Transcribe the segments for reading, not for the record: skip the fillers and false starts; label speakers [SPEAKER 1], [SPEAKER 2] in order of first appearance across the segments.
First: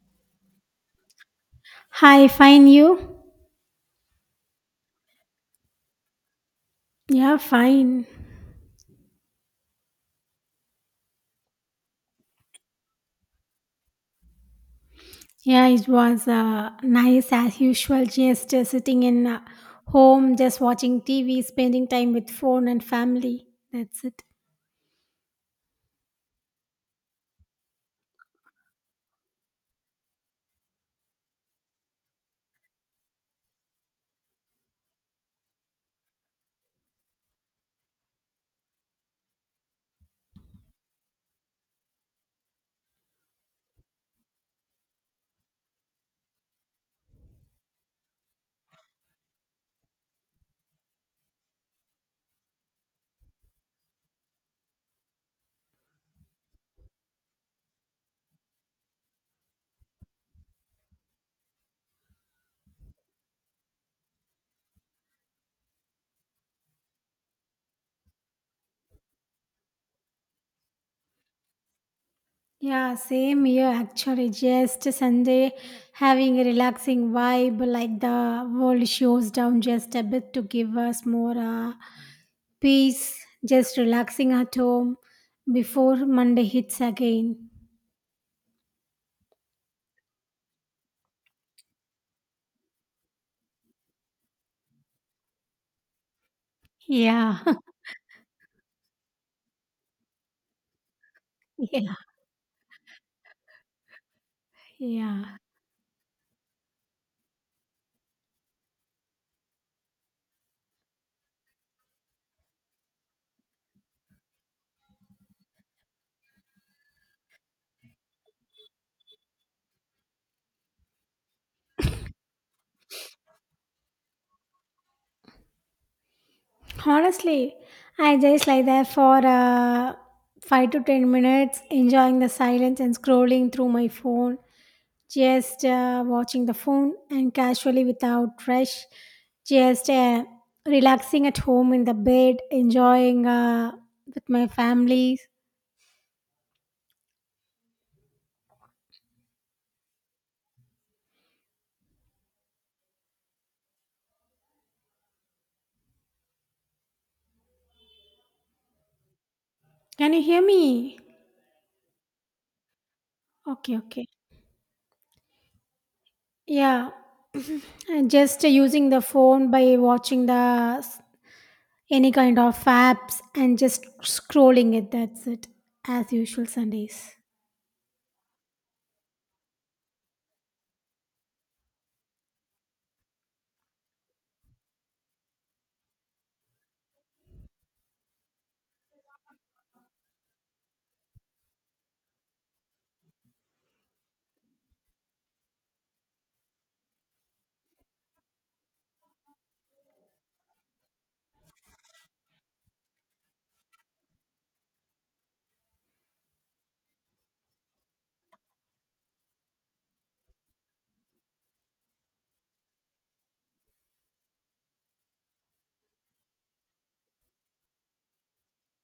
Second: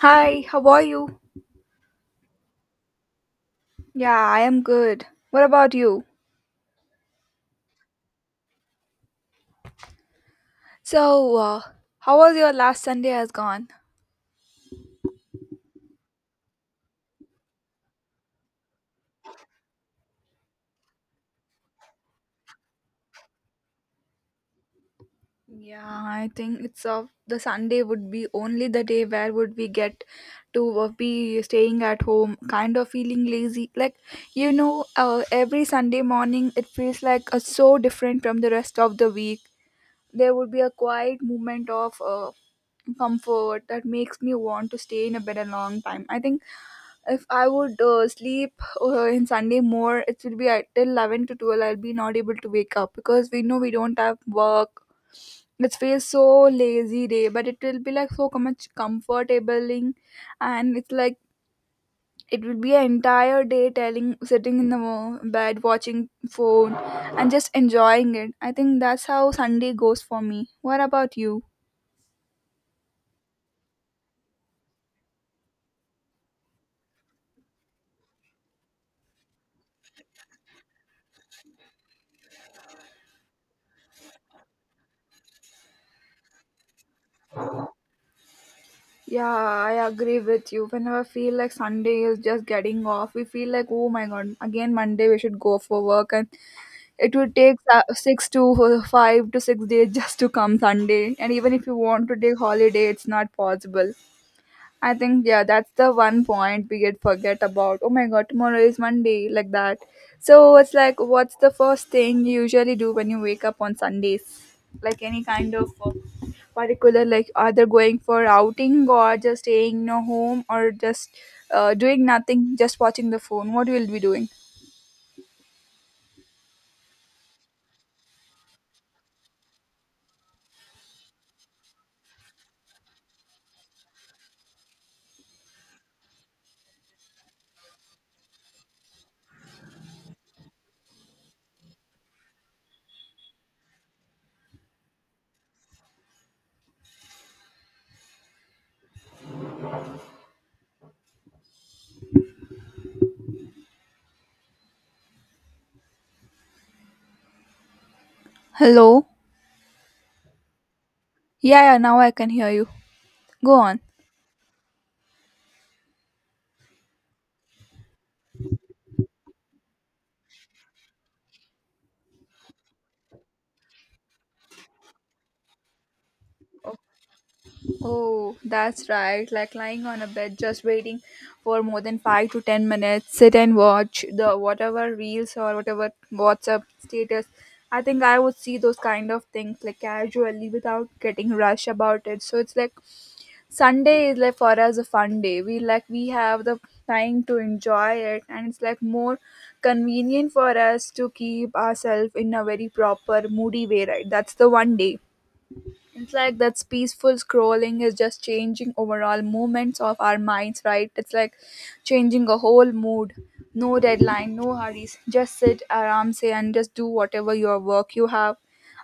[SPEAKER 1] Hi, how are you?
[SPEAKER 2] Hi, fine you?
[SPEAKER 1] Yeah, I am good. What about you?
[SPEAKER 2] Yeah, fine.
[SPEAKER 1] So, how was your last Sunday has gone?
[SPEAKER 2] Yeah, it was nice as usual, just sitting in home, just watching TV, spending time with phone and family. That's it.
[SPEAKER 1] Yeah, I think it's the Sunday would be only the day where would we get to be staying at home, kind of feeling lazy. Every Sunday morning it feels like so different from the rest of the week. There would be a quiet moment of comfort that makes me want to stay in a bed a long time. I think if I would sleep in Sunday more, it will be at till 11 to 12. I'll be not able to wake up because we know we don't have work. It feels so lazy day, but it will be like so much comfortabling, and it's like it will be an entire day telling sitting in the bed watching phone and just enjoying it. I think that's how Sunday goes for me. What about you?
[SPEAKER 2] Yeah, same here actually. Just Sunday, having a relaxing vibe, like the world shows down just a bit to give us more peace, just relaxing at home before Monday hits again.
[SPEAKER 1] Yeah, I agree with you. Whenever I feel like Sunday is just getting off, we feel like, oh my god, again Monday we should go for work, and it will
[SPEAKER 2] Yeah,
[SPEAKER 1] take six to 5 to 6 days just to come Sunday. And even if you
[SPEAKER 2] yeah,
[SPEAKER 1] want to take holiday, it's not possible. I think
[SPEAKER 2] yeah.
[SPEAKER 1] yeah, that's the one point we get forget about. Oh my god, tomorrow is Monday, like that. So it's like, what's the first thing you usually do when you wake up on Sundays? Like any kind of particular, like either going for outing or just staying in your home or just doing nothing, just watching the phone. What will you be doing?
[SPEAKER 2] Honestly, I just lie there for 5 to 10 minutes, enjoying the silence and scrolling through my phone, just watching the phone and casually without rush, just relaxing at home in the bed, enjoying with my family.
[SPEAKER 1] Hello.
[SPEAKER 2] Can you hear me?
[SPEAKER 1] Yeah, yeah. Now I can hear you. Go
[SPEAKER 2] Okay,
[SPEAKER 1] on.
[SPEAKER 2] okay. Yeah, and just using the phone by watching the any kind of apps and just scrolling it. That's it, as usual Sundays.
[SPEAKER 1] Oh, that's right. Like lying on a bed, just waiting for more than 5 to 10 minutes. Sit and watch the whatever reels or whatever WhatsApp status. I think I would see those kind of things like casually without getting rushed about it. So it's like Sunday is like for us a fun day. We like we have the time to enjoy it, and it's like more convenient for us to keep ourselves in a very proper moody way. Right? That's the one day it's like that's peaceful scrolling is just changing overall movements of our minds, right? It's like changing a whole mood. No deadline, no hurries. Just sit aram say and just do whatever your work you have.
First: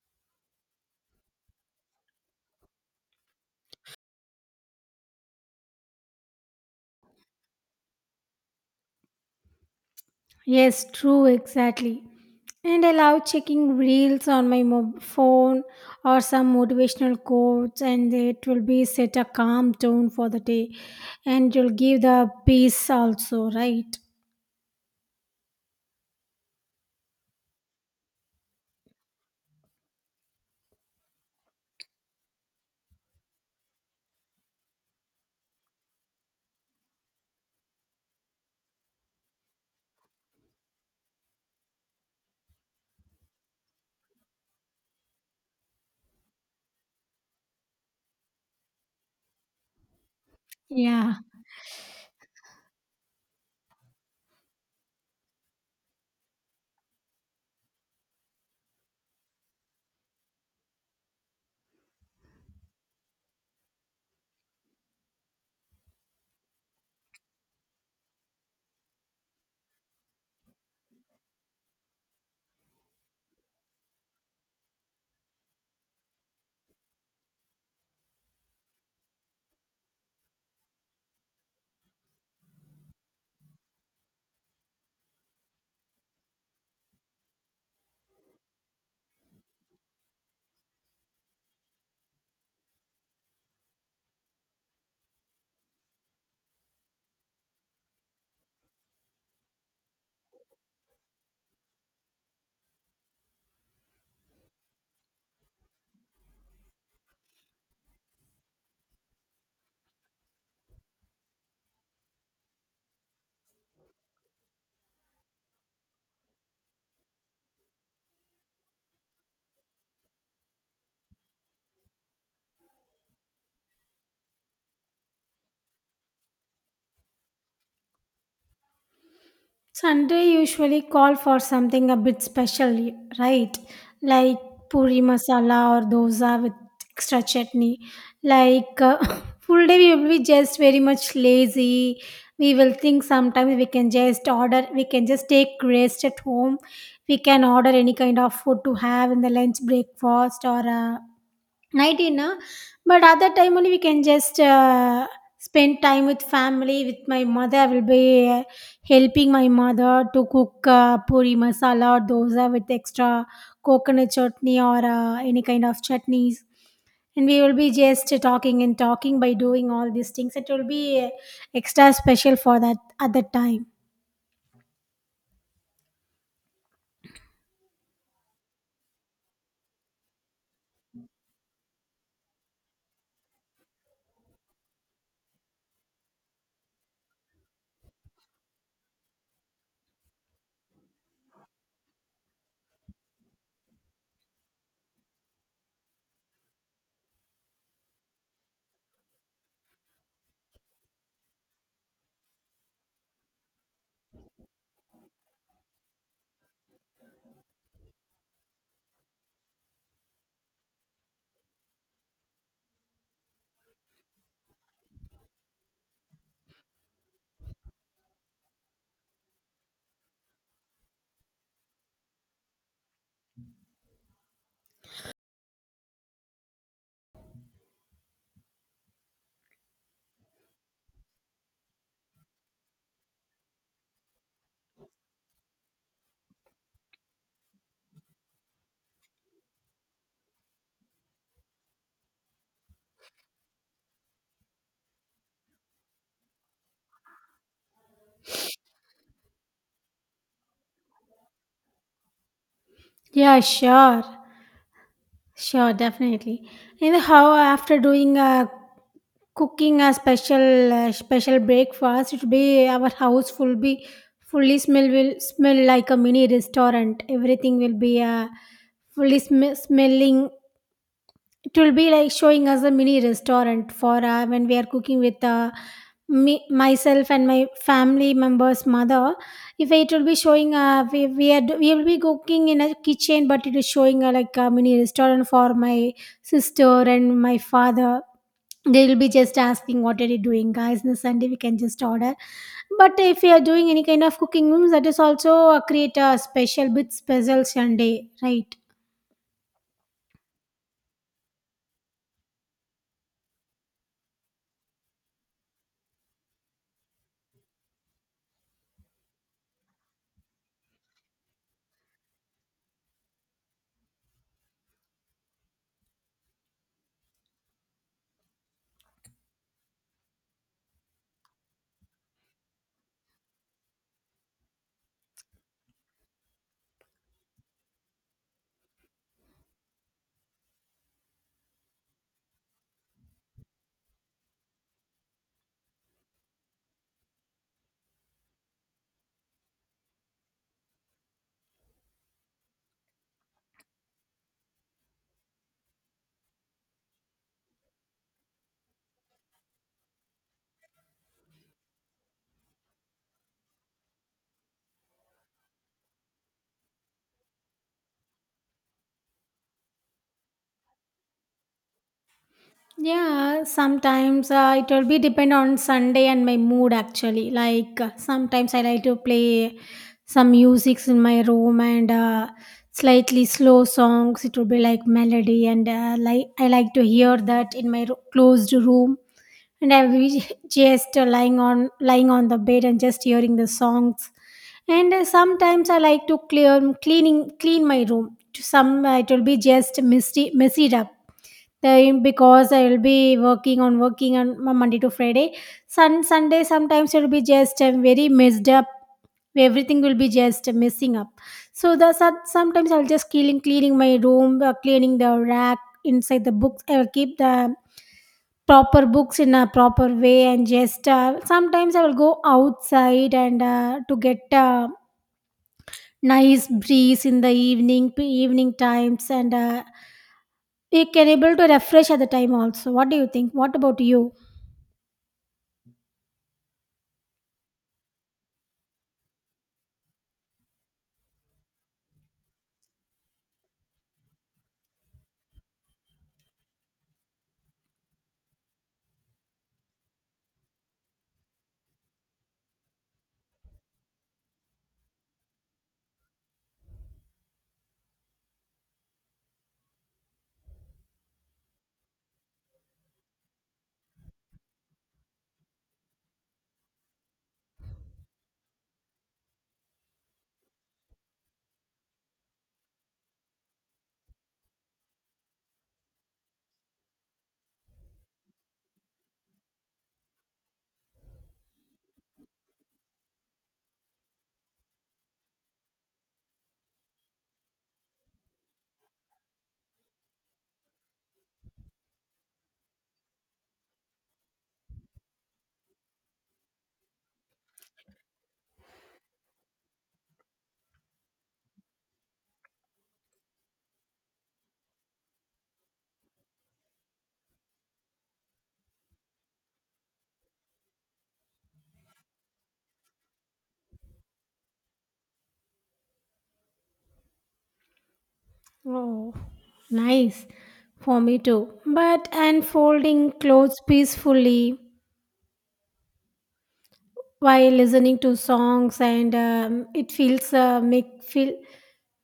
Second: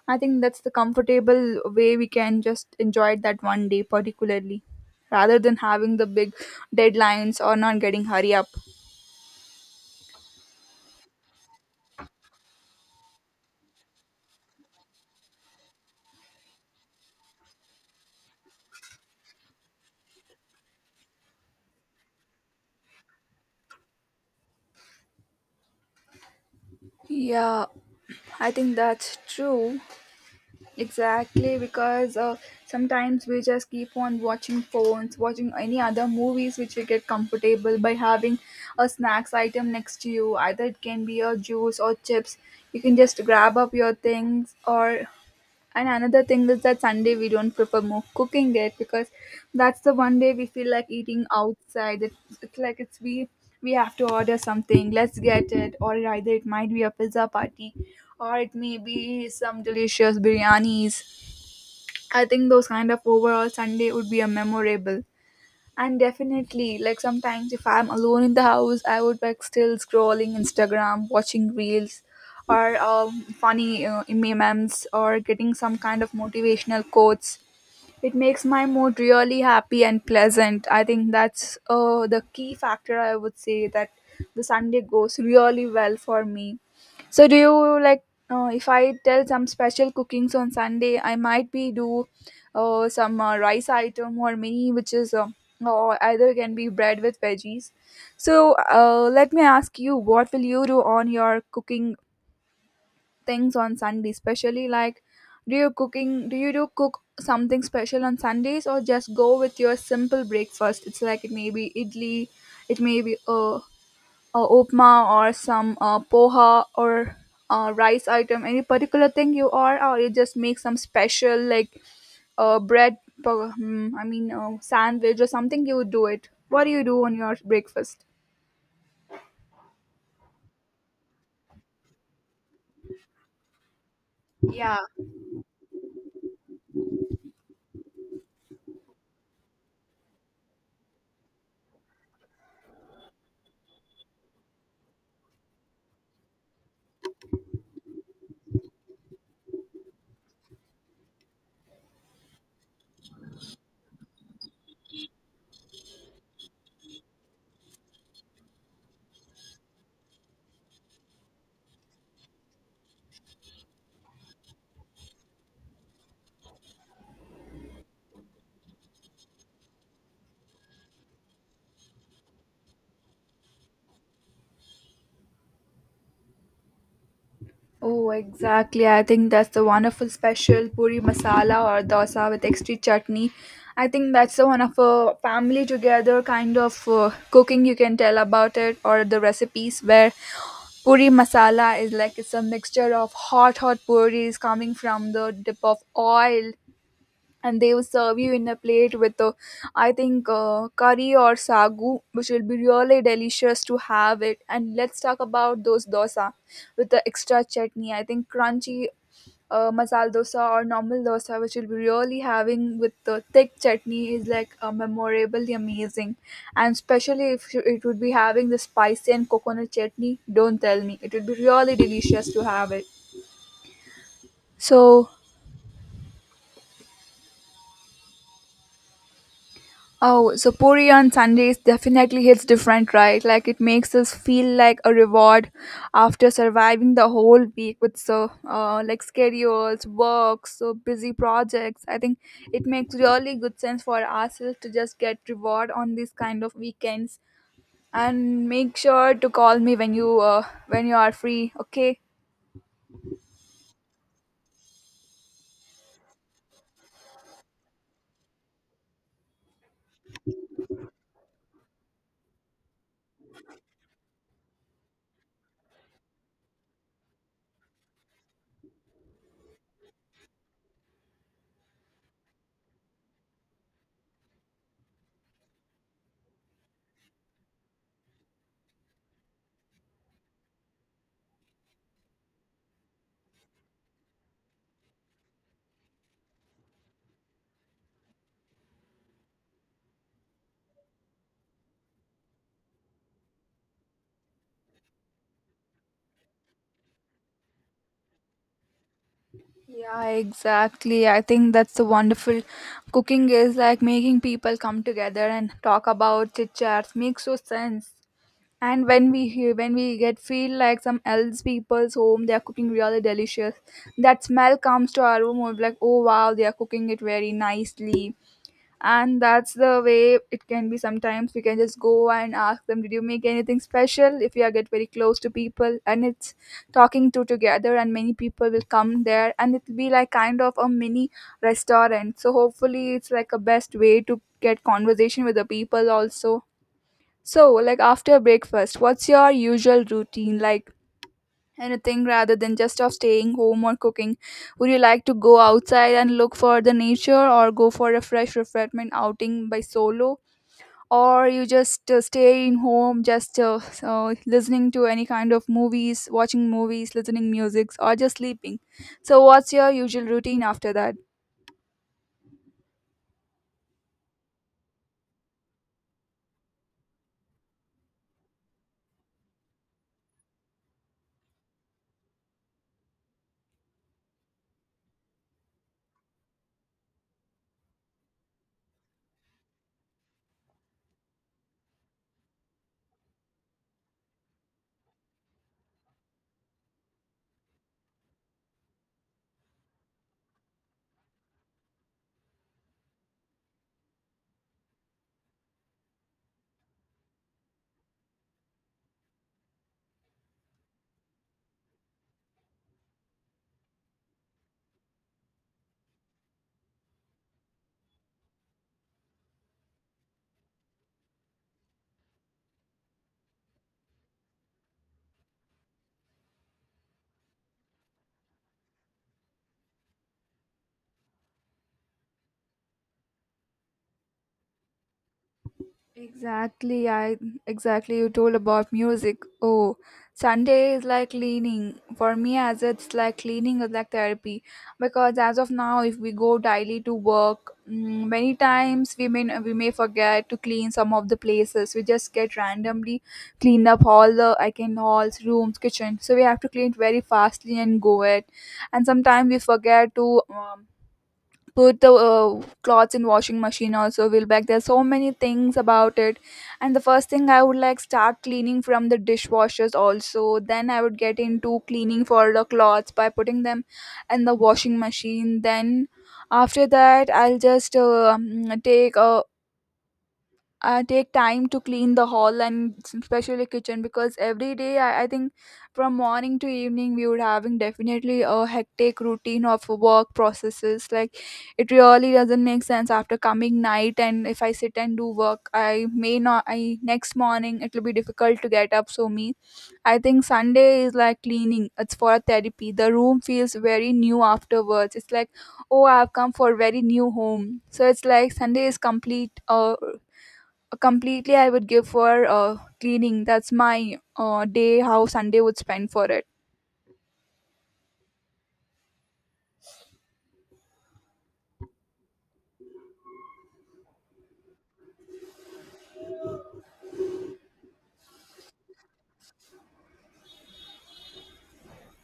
[SPEAKER 1] I think that's the comfortable way we can just enjoy it that one day particularly. Rather than having the big deadlines or not getting hurry up.
[SPEAKER 2] Yes, true, exactly. And I love checking reels on my phone, or some motivational quotes, and it will be set a calm tone for the day and you'll give the peace also, right?
[SPEAKER 1] Yeah, I think that's true. Exactly, because sometimes we just keep on watching phones, watching any other movies which we get comfortable by having a snacks item next to you. Either it can be a juice or chips. You can just grab up your things or and another thing is that Sunday we don't prefer more cooking it because that's the one day we feel like
[SPEAKER 2] Yeah,
[SPEAKER 1] eating outside. It's like it's we have to order something. Let's get it, or either it might be a pizza party, or it may be some delicious biryanis. I think those kind of overall Sunday would be a memorable. And definitely, like sometimes if I'm alone in the house, I would like still scrolling Instagram, watching reels, or funny memes, or getting some kind of motivational quotes. It makes my mood really happy and pleasant. I think that's the key factor. I would say that the Sunday goes really well for me. So do you like if I tell some special cookings on Sunday, I might be do some rice item or mini, which is or either can be bread with veggies. So let me ask you, what will you do on your cooking things on Sunday, especially like do you do cook something special on Sundays or just go with your simple breakfast? It's like it may be idli, it may be upma or some poha or rice item any particular thing you are or you just make some special like bread I mean sandwich or something you would do it what do you do on your breakfast?
[SPEAKER 2] Sunday usually call for something a bit special, right? Like puri masala or dosa with extra chutney. Like full day we will be just very much lazy. We will think sometimes we can just order, we can just take rest at home. We can order any kind of food to have in the lunch breakfast or 19 na? But other time only we can just spend time with family. With my mother I will be helping my mother to cook puri masala or dosa with extra coconut chutney or any kind of chutneys, and we will be just talking and talking. By doing all these things, it will be extra special for that at that time.
[SPEAKER 1] Oh, exactly. I think that's the wonderful special puri masala or dosa with extra chutney. I think that's the one of a family together kind of cooking you can tell about it or the recipes where puri masala is like it's a mixture of hot hot puris coming from the dip of oil and they will serve you in a plate with I think curry or sagu which will be really delicious to have it, and let's talk about those dosa with the extra chutney. I think crunchy masala dosa or normal dosa, which you'll be really having with the thick chutney, is like memorably amazing. And especially if you- it would be having the spicy and coconut chutney, don't tell me. It would be really delicious to have it. So, oh, so puri on Sundays definitely hits different, right? Like it makes us feel like a reward after surviving the whole week with so like schedules, work, so busy projects. I think it makes really good sense for ourselves to just get reward on these kind of weekends. And make sure to call me when you when you are free. Okay.
[SPEAKER 2] Yeah, sure. Sure, definitely. And how after doing a cooking a special special breakfast, it be our house will be fully smell will smell like a mini restaurant. Everything will be fully smelling. It will be like showing us a mini restaurant for when we are cooking with me, myself and my family members' mother. If it will be showing, are, we will be cooking in a kitchen, but it is showing like a mini restaurant for my sister and my father. They'll be just asking, what are you doing, guys? On a Sunday we can just order. But if you are doing any kind of cooking rooms, that is also create a special bit special Sunday, right?
[SPEAKER 1] Yeah, exactly. I think that's the wonderful cooking is like making people come together and talk about chit chats makes so sense. And when we hear, when we get feel like some else people's home, they are cooking really delicious. That smell comes to our room. We're like, oh wow, they are cooking it very nicely, and that's the way it can be sometimes we can just go and ask them did you make anything special if you are get very close to people, and it's talking to together and many people will come there and it'll be like kind of a mini restaurant, so hopefully it's like a best way to get conversation with the people also. So like after breakfast what's your usual routine, like anything rather than just of staying home or cooking? Would you like to go outside and look for the nature or go for a fresh refreshment outing by solo? Or you just stay in home, just so listening to any kind of movies, watching movies, listening music, or just sleeping. So, what's your usual routine after that?
[SPEAKER 2] Yeah, sometimes it will be depend on Sunday and my mood actually. Like sometimes I like to play some musics in my room and slightly slow songs. It will be like melody, and like I like to hear that in my closed room, and I will be just lying on the bed and just hearing the songs. And sometimes I like to clear cleaning clean my room. To some it will be just messy up. Then because I will be working on Monday to Friday, Sunday sometimes it will be just very messed up. Everything will be just messing up. So the sometimes I'll just cleaning my room, cleaning the rack inside the books. I will keep the proper books in a proper way, and just sometimes I will go outside and to get nice breeze in the evening times, and we can able to refresh at the time also. What do you think? What about you?
[SPEAKER 1] Exactly, I exactly, you told about music. Oh, Sunday is like cleaning. For me as it's like cleaning is like therapy because as of now if we go daily to work, many times we may forget to clean some of the places. We just get randomly cleaned up all the I can halls, rooms, kitchen. So we have to clean it very fastly and go it. And sometimes we forget to put the clothes in washing machine also will back there's so many things about it, and the first thing I would like start cleaning from the dishwashers also, then I would get into cleaning for the clothes by putting them in the washing machine, then after that I'll just take time to clean the hall and especially kitchen because every day I think from morning to evening we would having definitely a hectic routine of work processes like it really doesn't make sense after coming night and if I sit and do work I may not, I next morning it will be difficult to get up so me I think Sunday is like cleaning, it's for a therapy the room feels very new afterwards it's like oh I've come for a very new home, so it's like Sunday is completely I would give for cleaning, that's my day how sunday would spend for it.
[SPEAKER 2] Oh, nice. For me too, but unfolding clothes peacefully while listening to songs, and it feels make feel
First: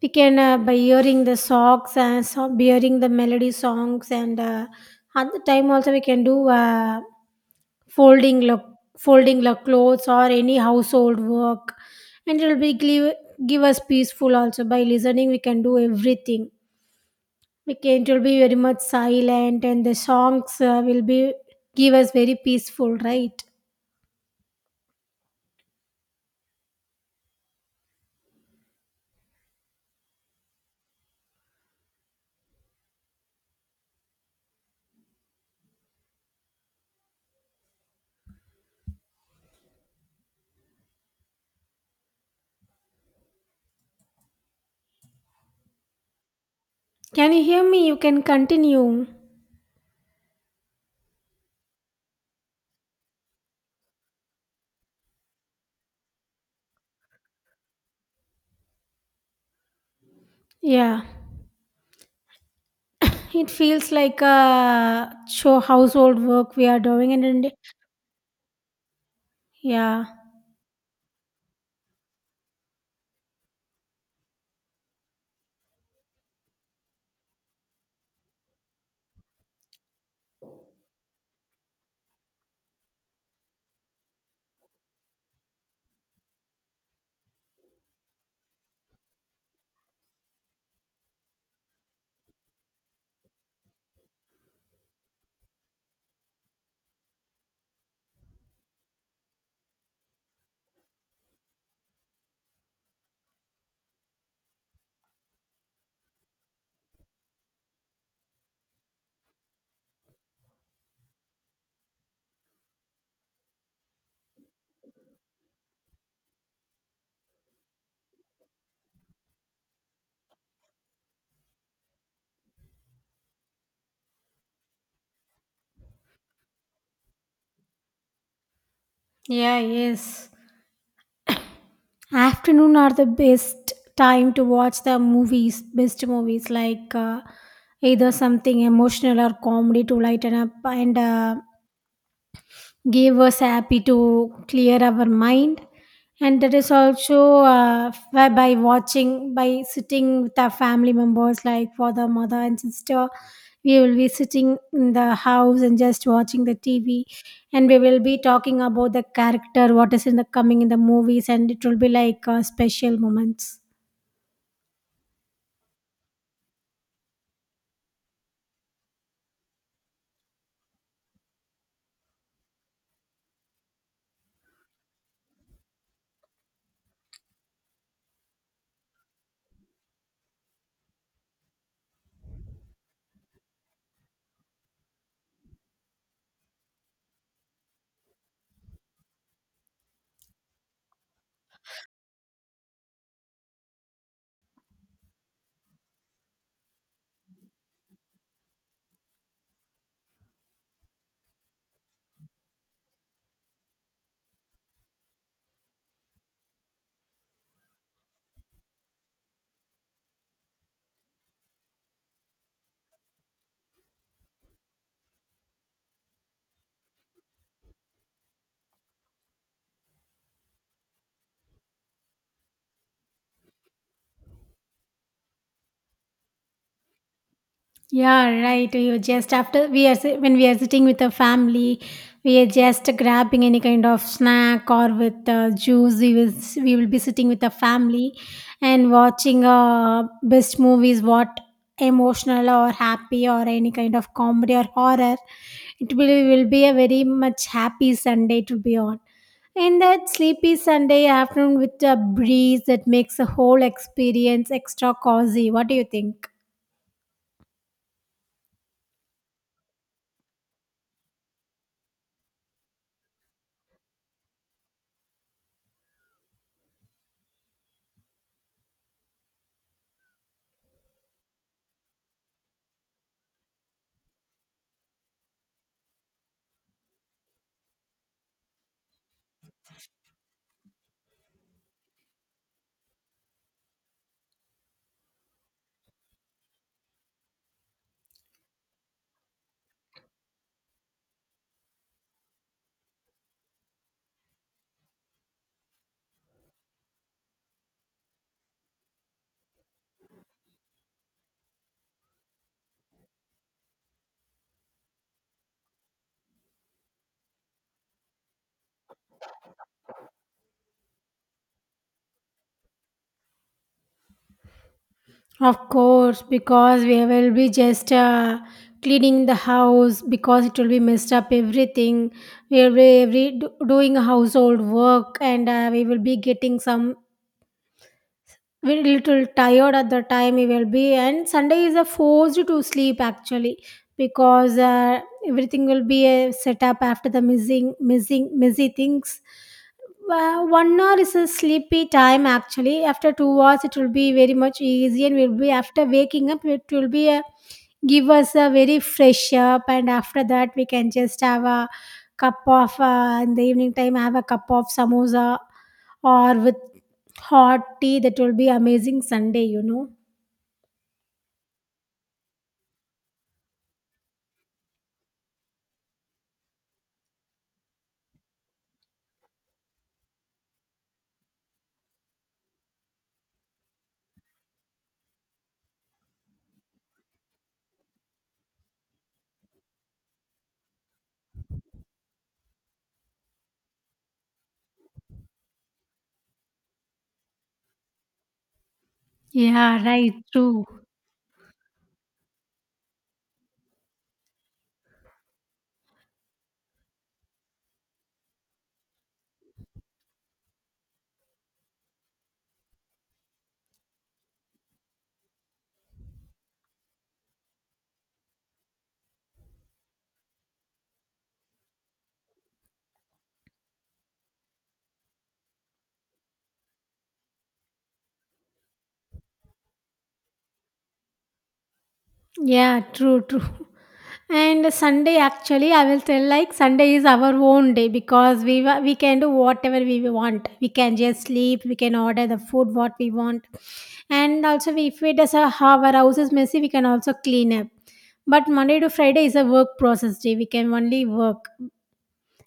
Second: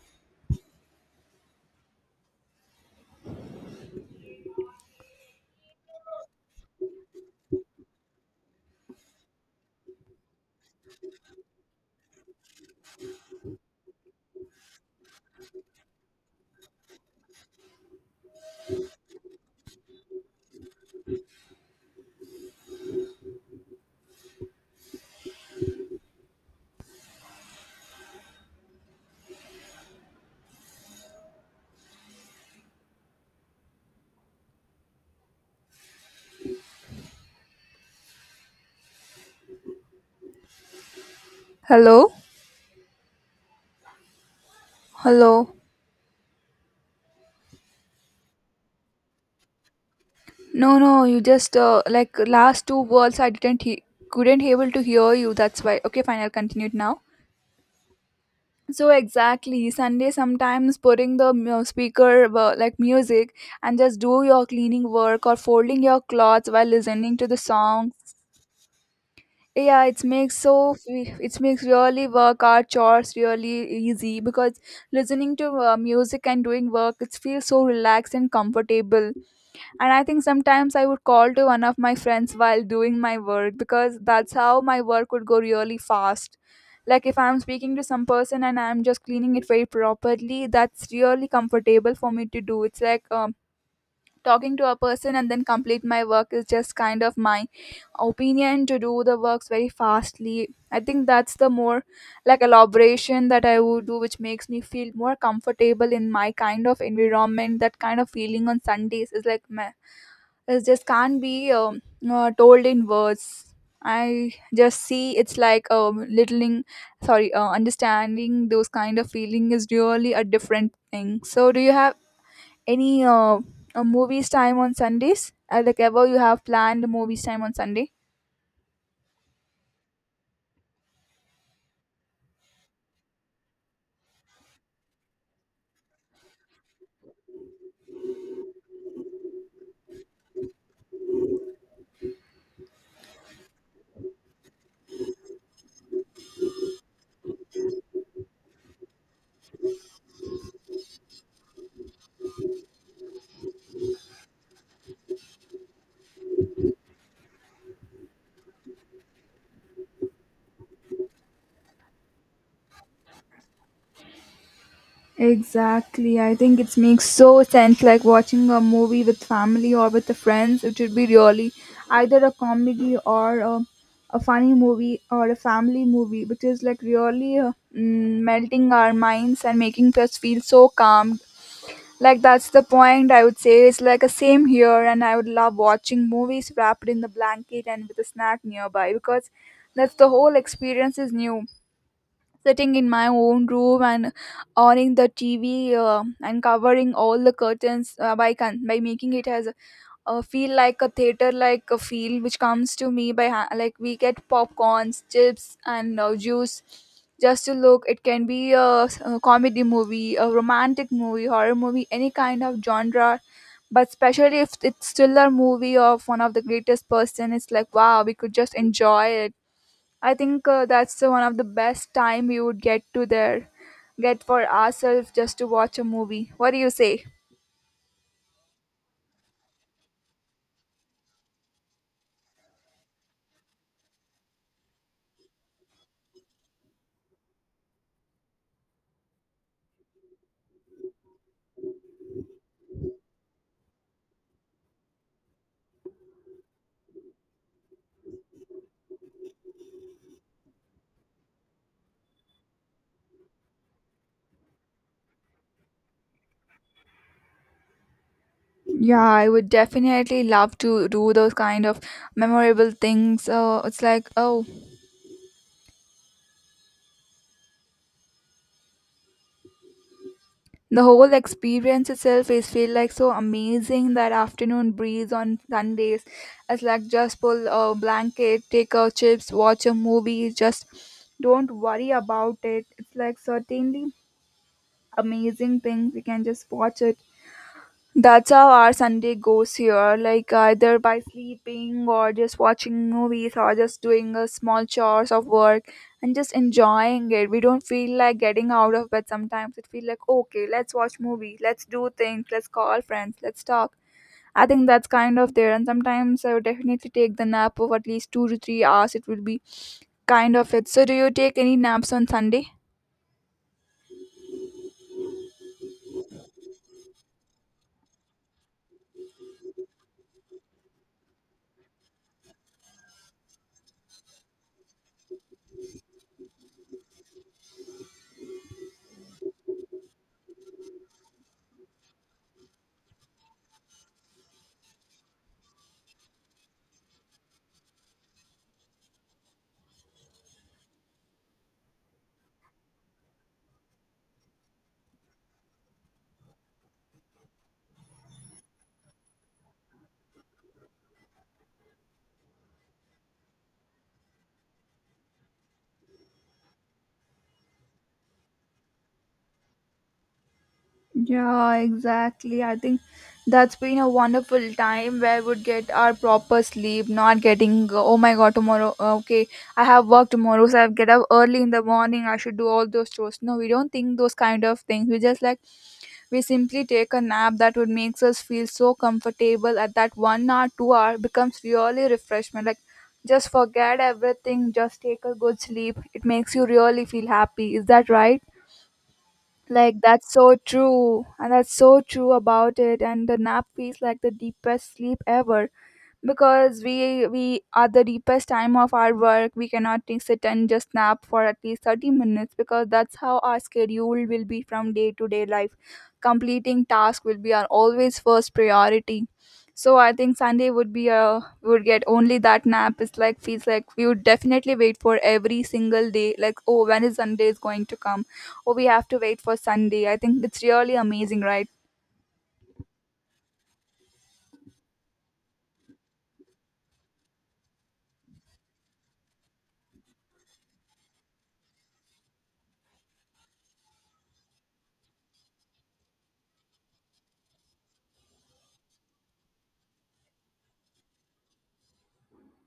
[SPEAKER 2] we can by hearing the melody songs, and at the time also we can do folding look folding the clothes or any household work, and it will be give us peaceful. Also by listening, we can do everything. We can, it will be very much silent, and the songs will be give us very peaceful, right?
[SPEAKER 1] Hello. Hello.
[SPEAKER 2] Can you hear me? You can continue.
[SPEAKER 1] No, no, you just like last two words I didn't couldn't able to hear you, that's why. Okay, fine, I'll continue it now. So exactly sunday sometimes
[SPEAKER 2] Yeah,
[SPEAKER 1] putting the speaker like music
[SPEAKER 2] it
[SPEAKER 1] and
[SPEAKER 2] feels
[SPEAKER 1] just
[SPEAKER 2] like
[SPEAKER 1] do your cleaning
[SPEAKER 2] a
[SPEAKER 1] work or
[SPEAKER 2] show
[SPEAKER 1] folding your
[SPEAKER 2] household
[SPEAKER 1] clothes
[SPEAKER 2] work we
[SPEAKER 1] while
[SPEAKER 2] are doing,
[SPEAKER 1] listening
[SPEAKER 2] and,
[SPEAKER 1] to the
[SPEAKER 2] and
[SPEAKER 1] song. Yeah,
[SPEAKER 2] yeah.
[SPEAKER 1] it makes really work our chores really easy because listening to music and doing work it feels so relaxed and comfortable, and I think sometimes I would call to one of my friends while doing my work because that's how my work would go really fast, like if I'm speaking to some person and I'm just cleaning it very properly that's really comfortable for me to do, it's like talking to a person and then complete my work is just kind of my opinion to do The works very fastly, I think that's the more like elaboration that I would do, which makes me feel more comfortable in my kind of environment. That kind of feeling on Sundays is like meh, it just can't be told in words. I just see it's like littling sorry, understanding those kind of feeling is really a different thing. So do you have any movies time on Sundays? Like ever you have planned movies time on Sunday?
[SPEAKER 2] Yeah, yes. Afternoon are the best time to watch the movies, best movies. Like either something emotional or comedy to lighten up, and gave us happy to clear our mind. And that is also by watching, by sitting with our family members like father, mother and sister. We will be sitting in the house and just watching the TV, and we will be talking about the character, what is in the coming in the movies, and it will be like special moments.
[SPEAKER 1] Exactly. I think it makes so sense, like watching a movie with family or with the friends. It should be really either a comedy or a funny movie or a family movie, which is like really melting our minds and making us feel so calm. Like that's the point I would say. It's like a same here, and I would love watching movies wrapped in the blanket and with a snack nearby, because that's the whole experience is new. Sitting in my own room and owning the TV, and covering all the curtains, by making it as feel like a theater, like a feel which comes to me like we get popcorns, chips and juice, just to look. It can be a comedy movie, a romantic movie, horror movie, any kind of genre. But especially if it's still movie of one of the greatest person, it's like wow, we could just enjoy it. I think that's the one of the best time we would get to there, get for ourselves just to watch a movie. What do you say?
[SPEAKER 2] Yeah, right. You just after we are when we are sitting with the family, we are just grabbing any kind of snack or with juice. We will we will be sitting with the family and watching best movies. What emotional or happy or any kind of comedy or horror. It will be a very much happy Sunday to be on. And that sleepy Sunday afternoon with a breeze that makes the whole experience extra cozy. What do you think?
[SPEAKER 1] Yeah, I would definitely love to do those kind of memorable things. It's like, oh, the whole experience itself is feel like so amazing. That afternoon breeze on Sundays, it's like just pull a blanket, take our chips, watch a movie. Just don't worry about it. It's like certainly amazing thing. We can just watch it. That's how our Sunday goes here, like either by sleeping or just watching movies or just doing a small chores of work and just enjoying it. We don't feel like getting out of bed sometimes. It feels like, okay, let's watch movie, let's do things, let's call friends, let's talk. I think that's kind of there. And sometimes I would definitely take the nap of at least 2 to 3 hours. It would be kind of it. So do you take any naps on Sunday?
[SPEAKER 2] Of course, because we will be just cleaning the house because it will be messed up everything. We will be every, doing household work, and we will be getting some, we're a little tired at the time we will be, and Sunday is a forced to sleep actually, because everything will be set up after the messy things. 1 hour is a sleepy time actually. After 2 hours, it will be very much easy, and we'll be after waking up, it will be a give us a very fresh up, and after that, we can just have a cup of in the evening time, have a cup of samosa or with hot tea. That will be amazing Sunday, you know.
[SPEAKER 1] Yeah, exactly. I think that's been a wonderful time where we would get our proper sleep, not getting, oh my god, tomorrow, okay, I have work tomorrow, so I have get up early in the morning, I should do all those chores. No, we don't think those kind of things. We just like, we simply take a nap that would makes us feel so comfortable at that 1 hour, 2 hour becomes really refreshment. Like, just forget everything, just take a good sleep. It makes you really feel happy. Is that right? Like
[SPEAKER 2] Yeah,
[SPEAKER 1] that's
[SPEAKER 2] right,
[SPEAKER 1] so
[SPEAKER 2] true.
[SPEAKER 1] true, and that's so true about it. And the nap feels like the deepest sleep ever, because we at the deepest time of our work we cannot sit and just nap for at least 30 minutes, because that's how our schedule will be from day to day life. Completing task will be our always first priority. So I think Sunday would be a, we would get only that nap. It's like feels like we would definitely wait for every single day, like oh, when is Sunday is going to come, oh we have to wait for Sunday. I think it's really amazing, right?
[SPEAKER 2] Yeah, true, true. And Sunday actually I will tell, like, Sunday is our own day, because we we can do whatever we want. We can just sleep, we can order the food what we want. And also we, if we does our house is messy, we can also clean up. But Monday to Friday is a work process day, we can only work.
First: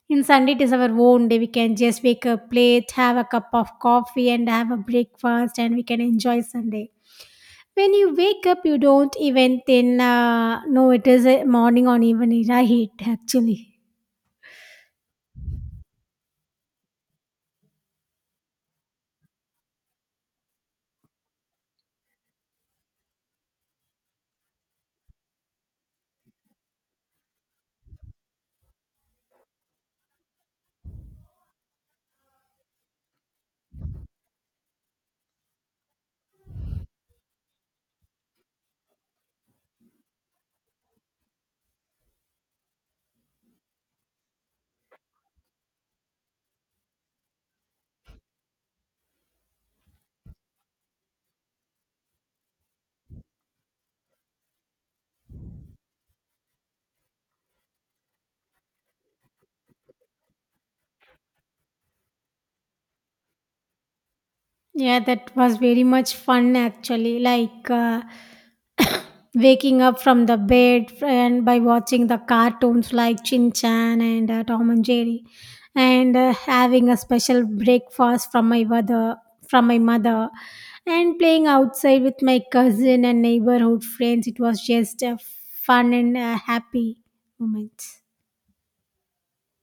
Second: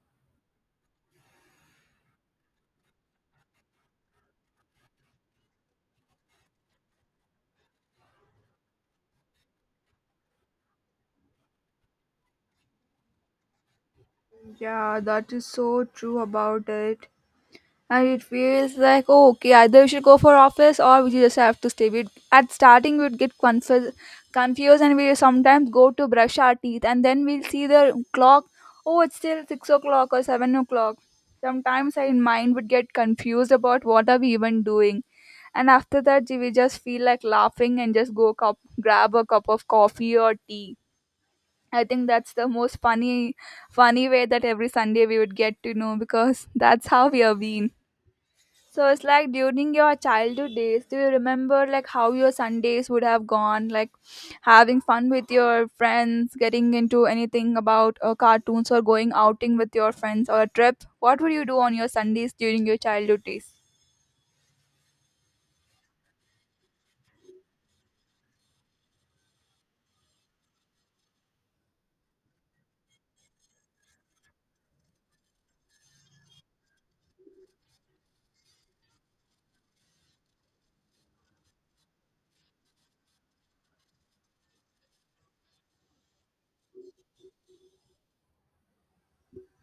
[SPEAKER 2] In Sunday, it is our own day. We can just wake up late, have a cup of coffee, and have a breakfast, and we can enjoy Sunday. When you wake up, you don't even then know it is a morning or even a night, actually.
[SPEAKER 1] Yeah, that is so true about it. And it feels like oh okay, either we should go for office or we just have to stay. We would at starting we'd get confused, confused, and we sometimes go to brush our teeth and then we'll see the clock. Oh, it's still 6 o'clock or 7 o'clock. Sometimes our mind would get confused about what are we even doing. And after that we just feel like laughing and just go cup, grab a cup of coffee or tea. I think that's the most funny, funny way that every Sunday we would get to know, because that's how we are been. So it's like during your childhood days, do you remember like how your Sundays would have gone, like having fun with your friends, getting into anything about cartoons or going outing with your friends or a trip? What would you do on your Sundays during your childhood days?
[SPEAKER 2] Yeah, that was very much fun actually. Like waking up from the bed and by watching the cartoons like Chin Chan and Tom and Jerry, and having a special breakfast from my mother, and playing outside with my cousin and neighborhood friends. It was just a fun and happy moments.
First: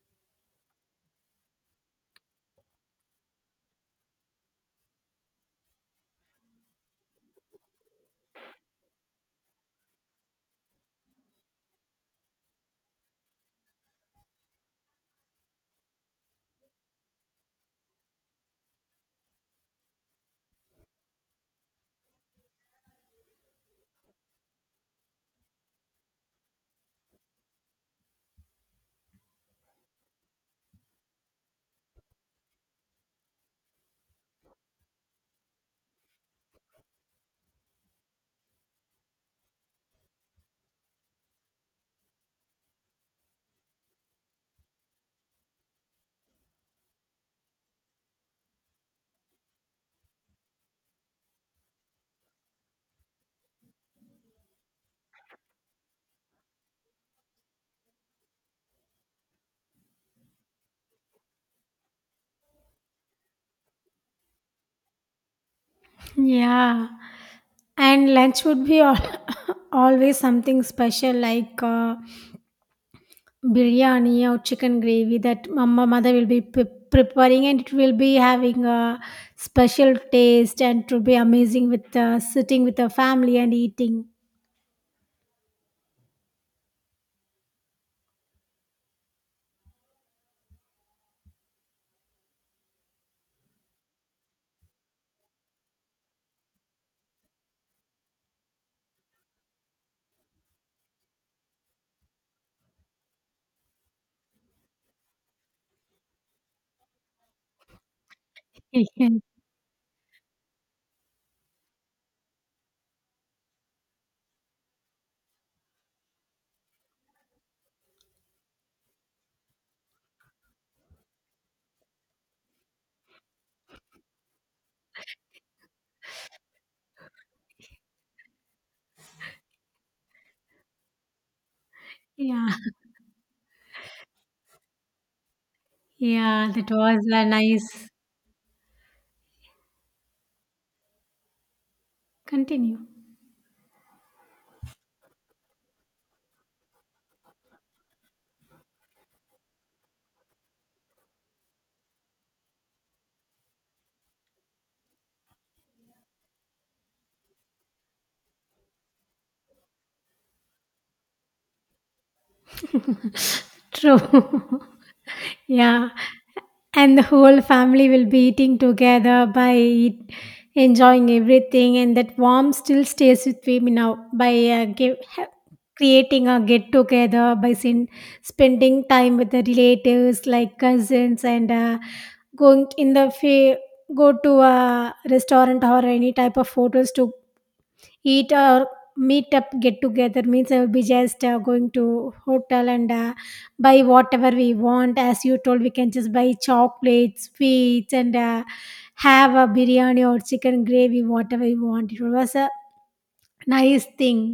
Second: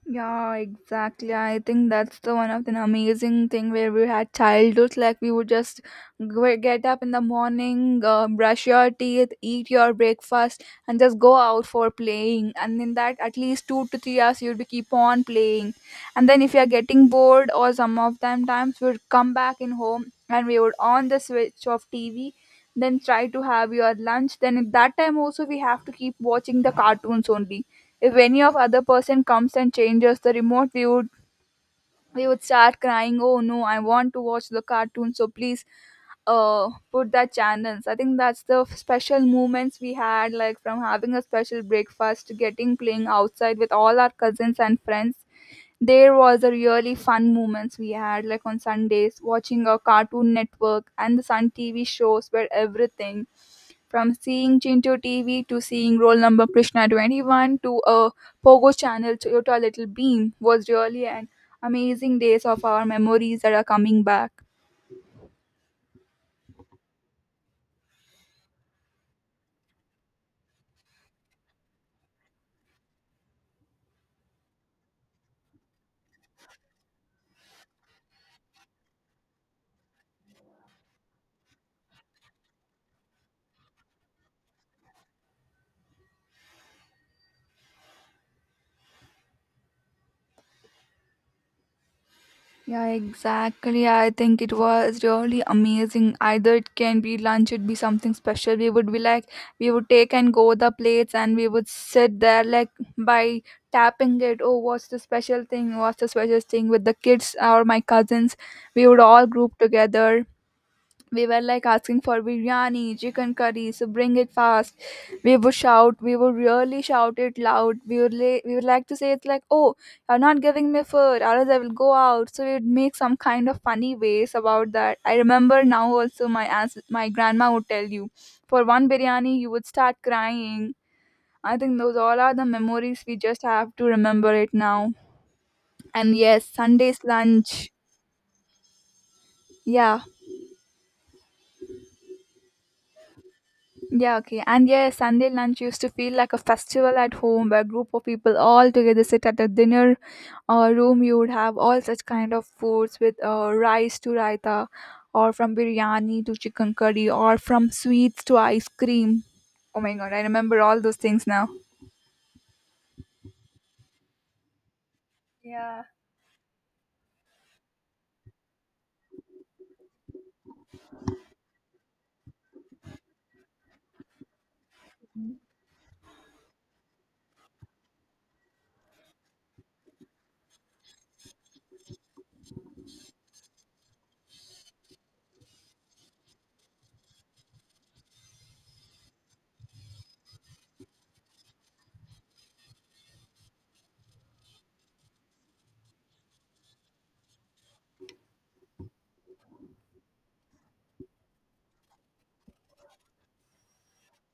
[SPEAKER 1] Yeah, exactly. I think that's the one of the amazing thing where we had childhoods. Like we would just get up in the morning, brush your teeth, eat your breakfast, and just go out for playing. And in that, at least 2 to 3 hours, you'd be keep on playing. And then if you're getting bored, or some of them times, we'd come back in home and we would on the switch of TV. Then try to have your lunch. Then at that time also, we have to keep watching the cartoons only. If any of other person comes and changes the remote, we would, we would start crying, oh no, I want to watch the cartoon, so please put that channels. I think that's the special moments we had, like from having a special breakfast to getting playing outside with all our cousins and friends. There was a really fun moments we had, like on Sundays, watching a Cartoon Network and the Sun TV shows were everything. From seeing Chinto TV to seeing roll number Krishna 21 to a Pogo channel Toyota Little Beam was really an amazing days of our memories that are coming back.
[SPEAKER 2] Yeah. And lunch would be al always something special, like biryani or chicken gravy that mama mother will be preparing, and it will be having a special taste and to be amazing with sitting with the family and eating.
[SPEAKER 1] Yeah, exactly. I think it was really amazing. Either it can be lunch, it'd be something special. We would be like, we would take and go the plates and we would sit there like by tapping it. Oh, what's the special thing? What's the special thing with the kids or my cousins? We would all group together. We were like asking for biryani, chicken curry, so bring it fast. We would shout, we would really shout it loud, we would we would like to say, it's like oh, you're not giving me food or else I will go out. So we'd make some kind of funny ways about that. I remember now also my my grandma would tell you, for one biryani you would start crying. I think those all are
[SPEAKER 2] Yeah,
[SPEAKER 1] the memories we just have to remember it now. And yes,
[SPEAKER 2] yeah, that was
[SPEAKER 1] Sunday's
[SPEAKER 2] a
[SPEAKER 1] lunch.
[SPEAKER 2] nice,
[SPEAKER 1] Yeah.
[SPEAKER 2] continue.
[SPEAKER 1] Yeah, okay. And yeah, Sunday lunch used to feel like a festival at home, where a group of people all together sit at a dinner or room. You would have all such kind of foods with rice to raita, or from biryani to chicken curry, or from sweets to ice cream. Oh my god, I remember all those things now.
[SPEAKER 2] True.
[SPEAKER 1] Yeah.
[SPEAKER 2] Yeah, and the whole family will be eating together by enjoying everything, and that warmth still stays with me now by creating a get together by spending time with the relatives like cousins and going in the fa- go to a restaurant or any type of photos to eat, or meet up get together means I will be just going to hotel, and buy whatever we want. As you told, we can just buy chocolates, sweets, and have a biryani or chicken gravy, whatever we want. It was a nice thing.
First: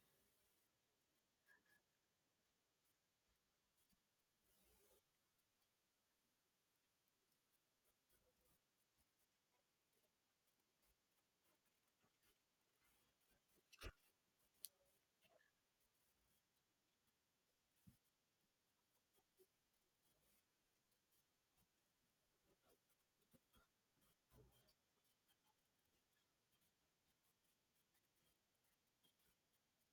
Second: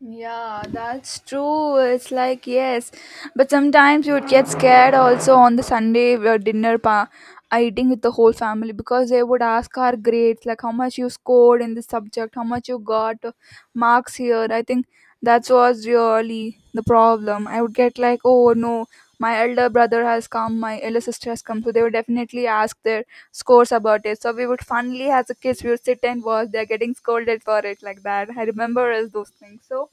[SPEAKER 1] Yeah, that's true. It's like yes, but sometimes you would get scared also on the Sunday dinner pa eating with the whole family, because they would ask our grades, like how much you scored in this subject, how much you got marks here. I think that was really the problem. I would get like, oh no, my elder brother has come, my elder sister has come, so they would definitely ask their scores about it. So we would funnily, as a kids, we would sit and watch. They're getting scolded for it like that. I remember as those things. So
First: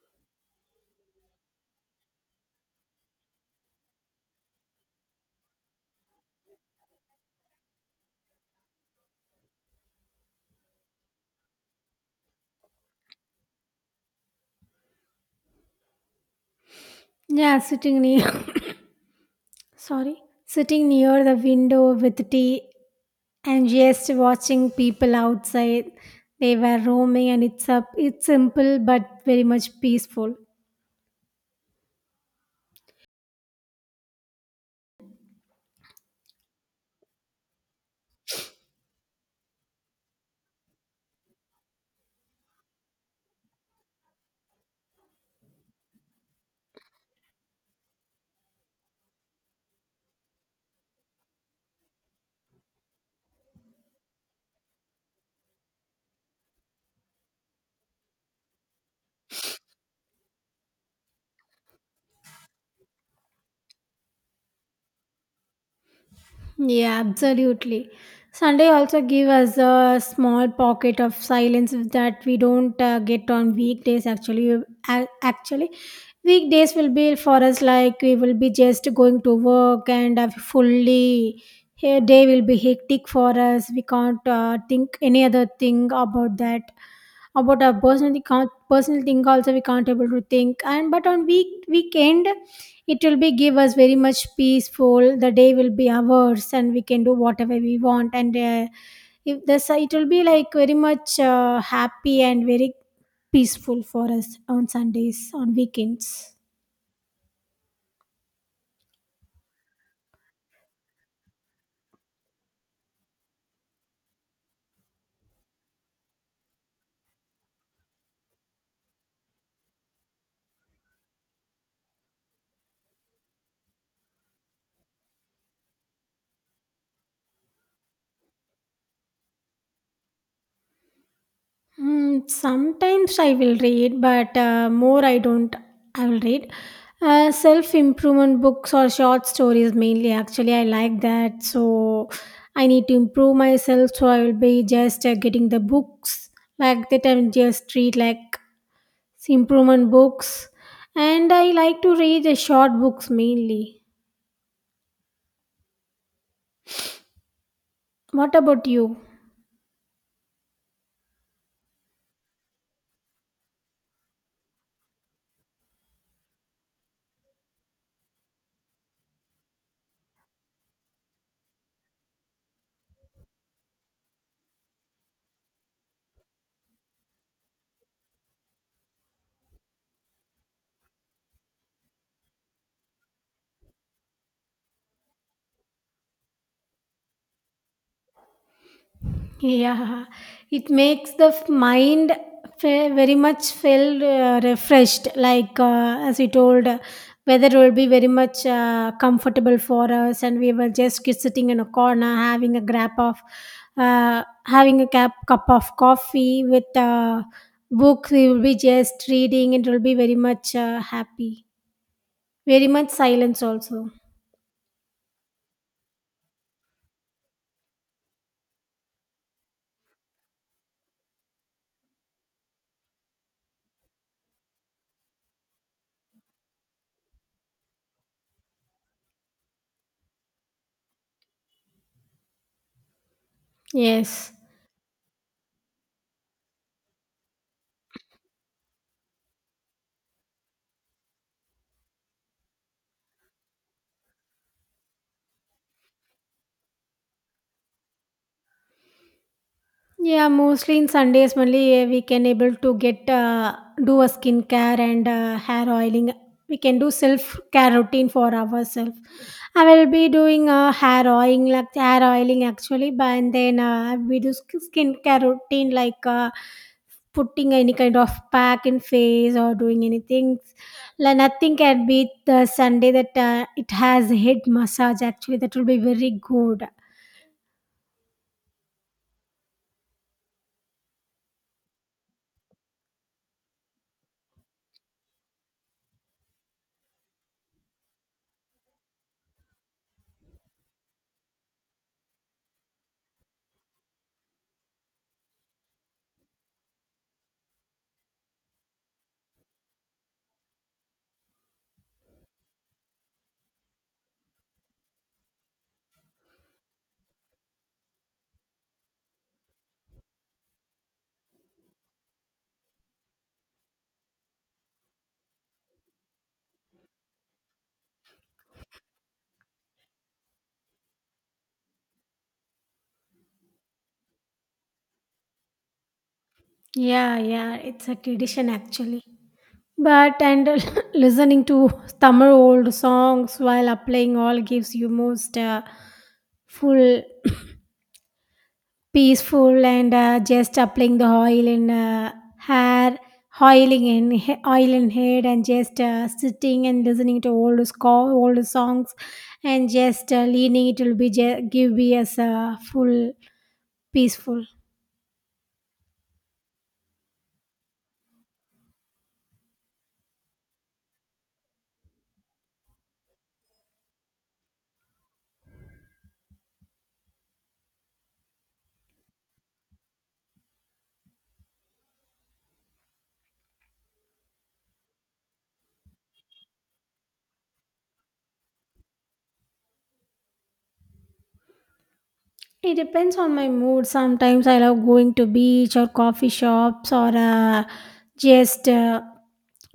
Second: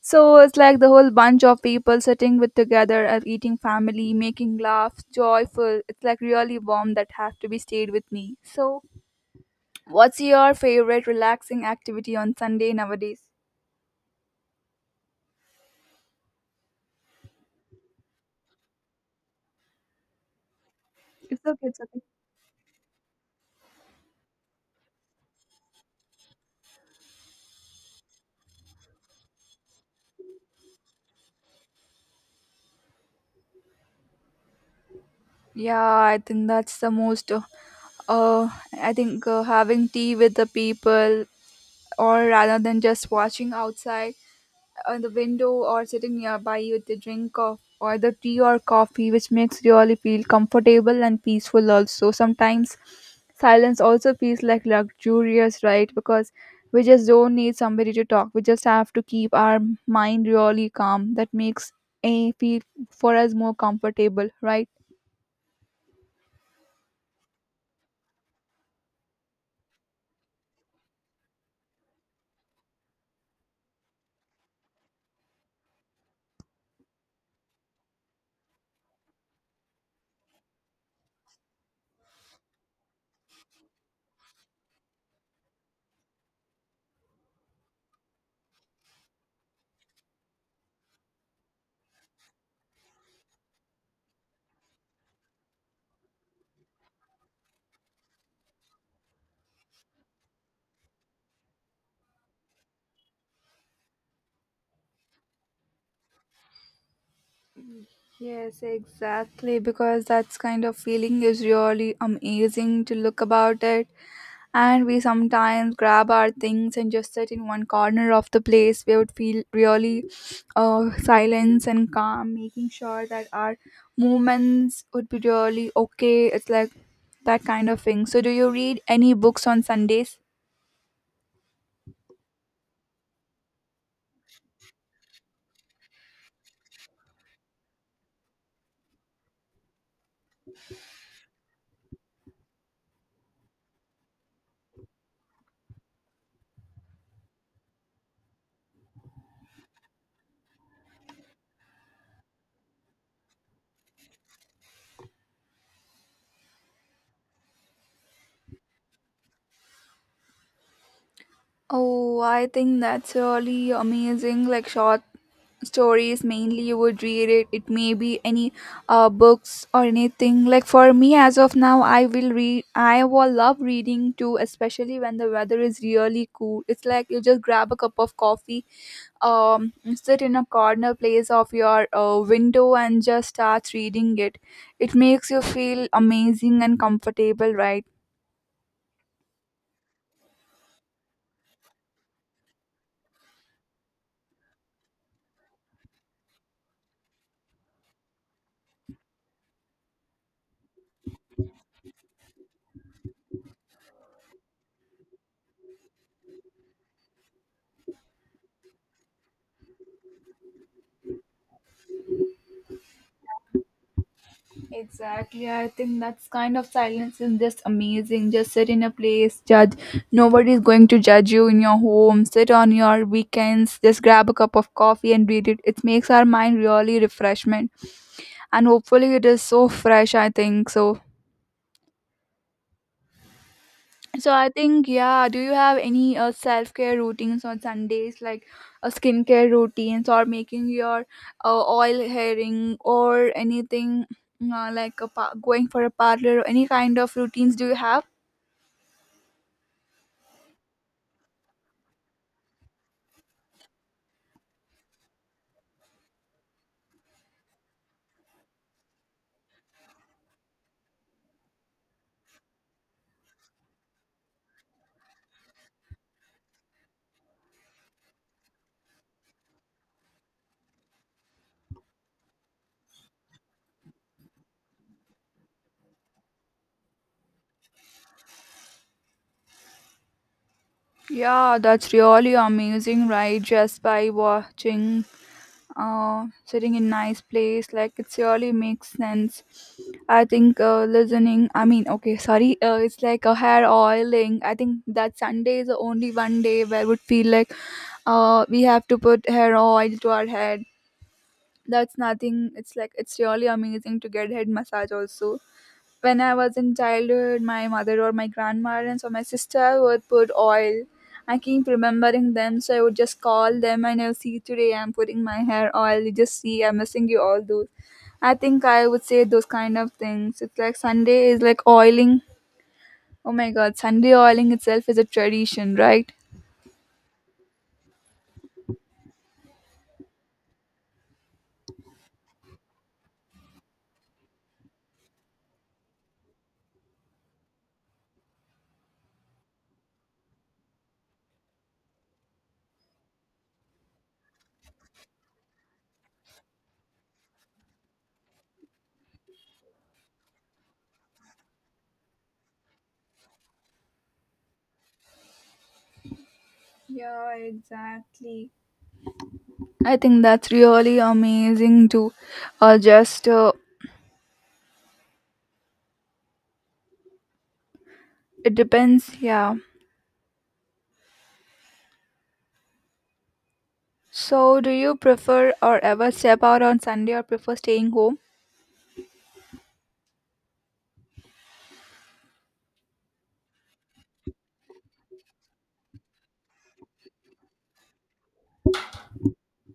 [SPEAKER 1] so it's like the whole bunch of people sitting with together and eating family, making laughs, joyful. It's like really warm that have to be stayed with me. So what's your favorite relaxing activity on Sunday nowadays?
[SPEAKER 2] Yeah, sitting near sorry, sitting near the
[SPEAKER 1] It's okay, it's
[SPEAKER 2] window
[SPEAKER 1] okay.
[SPEAKER 2] with tea and just watching people outside. They were roaming, and it's a, it's simple but very much peaceful.
[SPEAKER 1] Yeah, I think that's the most. Uh, I think having tea with the people, or rather than just watching outside on the window, or sitting nearby with a drink of or the tea or coffee, which makes really feel comfortable and peaceful. Also sometimes silence also feels like luxurious, right? Because we just don't need somebody to talk, we just have to keep our mind really calm. That makes a feel for us more comfortable, right?
[SPEAKER 2] Yeah, absolutely. Sunday also give us a small pocket of silence that we don't get on weekdays. Actually, actually, weekdays will be for us like we will be just going to work, and fully here day will be hectic for us. We can't think any other thing about that. About our personal thing, personal thing also we can't able to think. And but on weekend it will be give us very much peaceful. The day will be ours, and we can do whatever we want, and if this, it will be like very much happy and very peaceful for us on Sundays, on weekends.
[SPEAKER 1] Yes, exactly, because that's kind of feeling is really amazing to look about it, and we sometimes grab our things and just sit in one corner of the place where we would feel really silence and calm, making sure that our movements would be really okay. It's like that kind of thing. So do you read any books on Sundays?
[SPEAKER 2] Mm, sometimes I will read, but more I don't. I will read self improvement books or short stories mainly. Actually, I like that. So I need to improve myself. So I will be just getting the books like that. I'm just read like improvement books, and I like to read the short books mainly. What about you?
[SPEAKER 1] Oh, I think that's really amazing, like short stories mainly you would read it. It may be any books or anything. Like, for me as of now, I will read, I will love reading too, especially when the weather is really cool. It's like you just grab a cup of coffee, um sit in a corner place of your window and just start reading it. It makes you feel amazing and comfortable, right?
[SPEAKER 2] Yeah, it makes mind very much feel refreshed. Like as we told, weather will be very much comfortable for us, and we were just sitting in a corner having a grab of uh, having a cap cup of coffee with a book. We will be just reading and it will be very much happy, very much silence also.
[SPEAKER 1] Exactly. I think that's kind of silence is just amazing. Just sit in a place, judge. Nobody's going to judge you in your home. Sit on your weekends, just grab a cup of coffee and read it. It makes our mind really refreshment. And hopefully it is so fresh, I think. So
[SPEAKER 2] Yes.
[SPEAKER 1] so I think yeah, do you have any self-care routines on Sundays, like a skincare routines, or making your oil herring or anything, like a going for a parlor or any kind of routines do you have?
[SPEAKER 2] Yeah, mostly in Sundays only we can able to get do a skincare and hair oiling. We can do self care routine for ourselves. I will be doing hair oiling like hair oiling actually. But and then we do skincare routine like putting any kind of pack in face or doing anything. Like nothing can beat the Sunday that it has head massage. Actually, that will be very good.
[SPEAKER 1] Yeah, that's really amazing, right? Just by watching, sitting in nice place, like it's really makes sense. I think listening. I mean, okay, sorry. It's like a hair oiling. I think that Sunday is the only one day where would feel like, we have to put hair oil to our head. That's nothing. It's like it's really amazing to get head massage also when I was in childhood. My mother or my grandparents or my sister would put oil. I keep remembering them, so I would just call them and I'll see today I'm putting my hair oil. You just see, I'm missing you all those. I think I would say those kind of things. It's like Sunday is like oiling. Oh my god, Sunday oiling itself is a tradition, right?
[SPEAKER 2] Yeah, yeah, it's a tradition actually. But and listening to summer old songs while applying all gives you most full, peaceful, and just applying the oil in hair, oiling in oil in head, and just sitting and listening to old score, old songs, and just leaning. It will be give me as a full peaceful.
[SPEAKER 1] Yeah, exactly. I think that's really amazing too. Or just, it depends, yeah. So, do you prefer or ever step out on Sunday or prefer staying home?
[SPEAKER 2] It depends on my mood. Sometimes I love going to beach or coffee shops or just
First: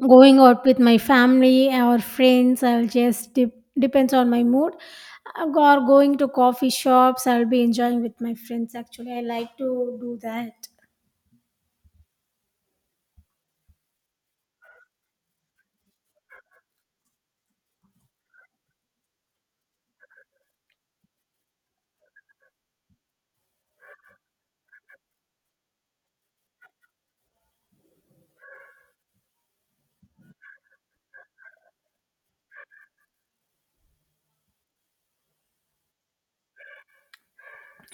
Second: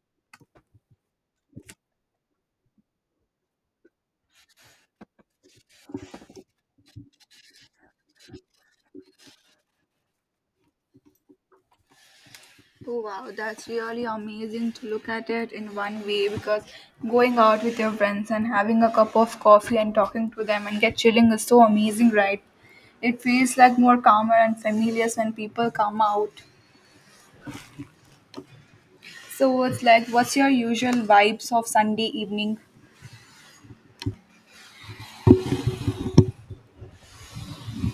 [SPEAKER 2] going out with my family or friends. I'll just depends on my mood. Or going to coffee shops. I'll be enjoying with my friends. Actually, I like to do that.
[SPEAKER 1] Oh wow, that's really amazing to look at it in one way, because going out with your friends and having a cup of coffee and talking to them and get chilling is so amazing, right? It feels like more calmer and familiar when people come out. So it's like, what's your usual vibes of Sunday evening?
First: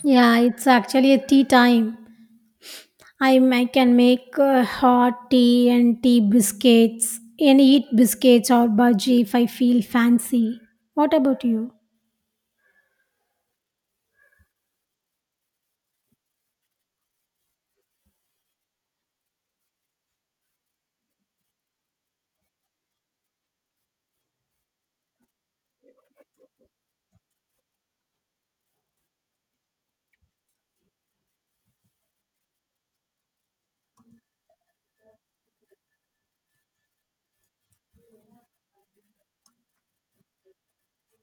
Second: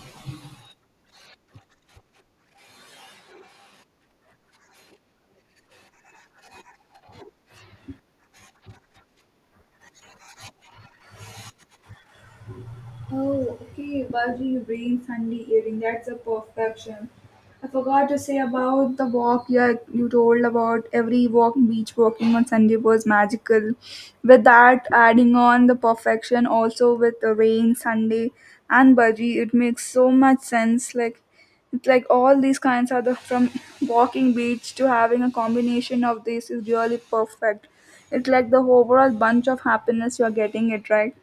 [SPEAKER 2] Yeah, it's actually a tea time. I can make hot tea and tea biscuits and eat biscuits or bhaji if I feel fancy. What about you?
[SPEAKER 1] Oh, okay. Bulgy rain, Sunday evening. That's a perfection. I forgot to say about the walk. Yeah, you told about every walk, beach walking on Sunday was magical. With that, adding on the perfection also with the rain, Sunday, and Bulgy, it makes so much sense. Like, it's like all these kinds are the from walking beach to having a combination of this is really perfect. It's like the overall bunch of happiness you're getting it, right.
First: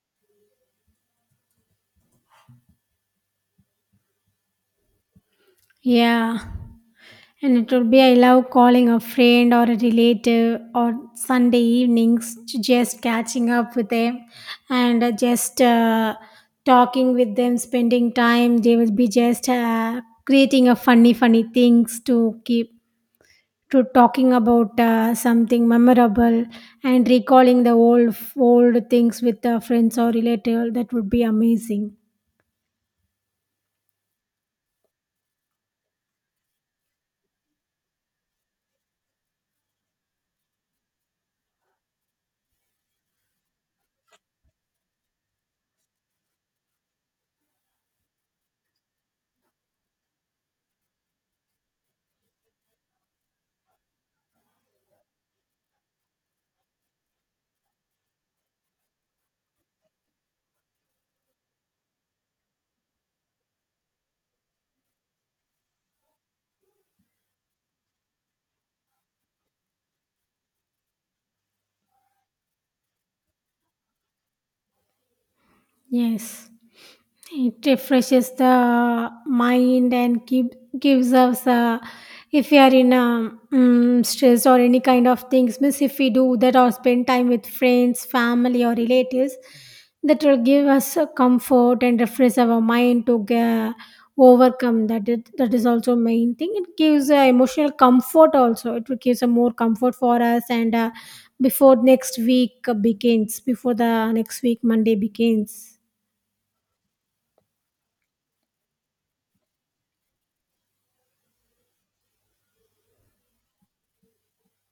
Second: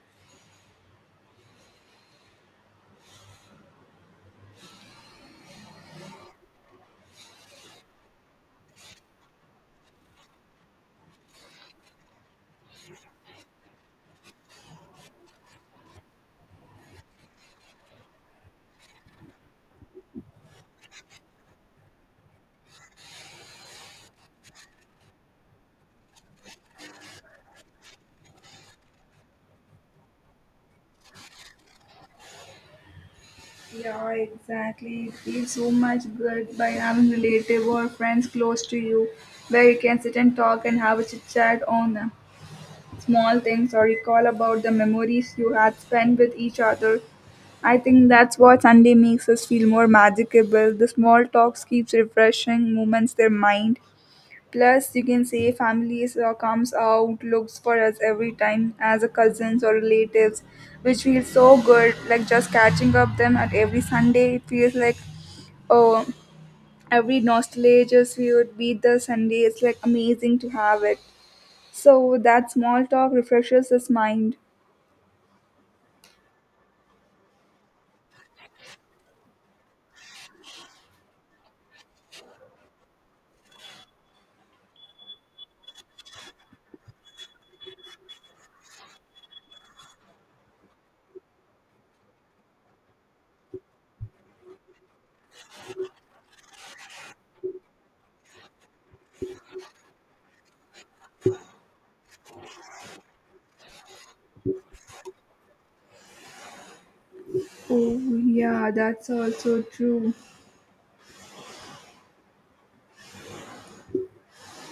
[SPEAKER 2] Yeah. And it would be I love calling a friend or a relative or Sunday evenings to just catching up with them and just talking with them, spending time. They will be just creating a funny, funny things to keep to talking about something memorable and recalling the old old things with the friends or relative. That would be amazing.
[SPEAKER 1] Yeah, exactly. It feels so much good by having relative or friends close to you, where you can sit and talk and have a chit chat on small things, or recall about the memories you had spent with each other. I think that's what Sunday makes us feel more magical. The small talks keeps refreshing moments their mind. Plus, you can say families comes out looks for us every time as a cousins or relatives, which feels so good. Like just catching up them at every Sunday, it feels like oh, every nostalgia we would beat the Sunday. It's like amazing to have it. So that small talk refreshes his mind.
[SPEAKER 2] Yes, it refreshes the mind and keep, gives us a, if we are in a stress or any kind of things, means if we do that or spend time with friends, family, or relatives, that will give us a comfort and refresh our mind to overcome that. It, that is also main thing. It gives emotional comfort also. It will gives a more comfort for us and before next week begins, before the next week Monday begins.
[SPEAKER 1] Oh yeah, that's also true.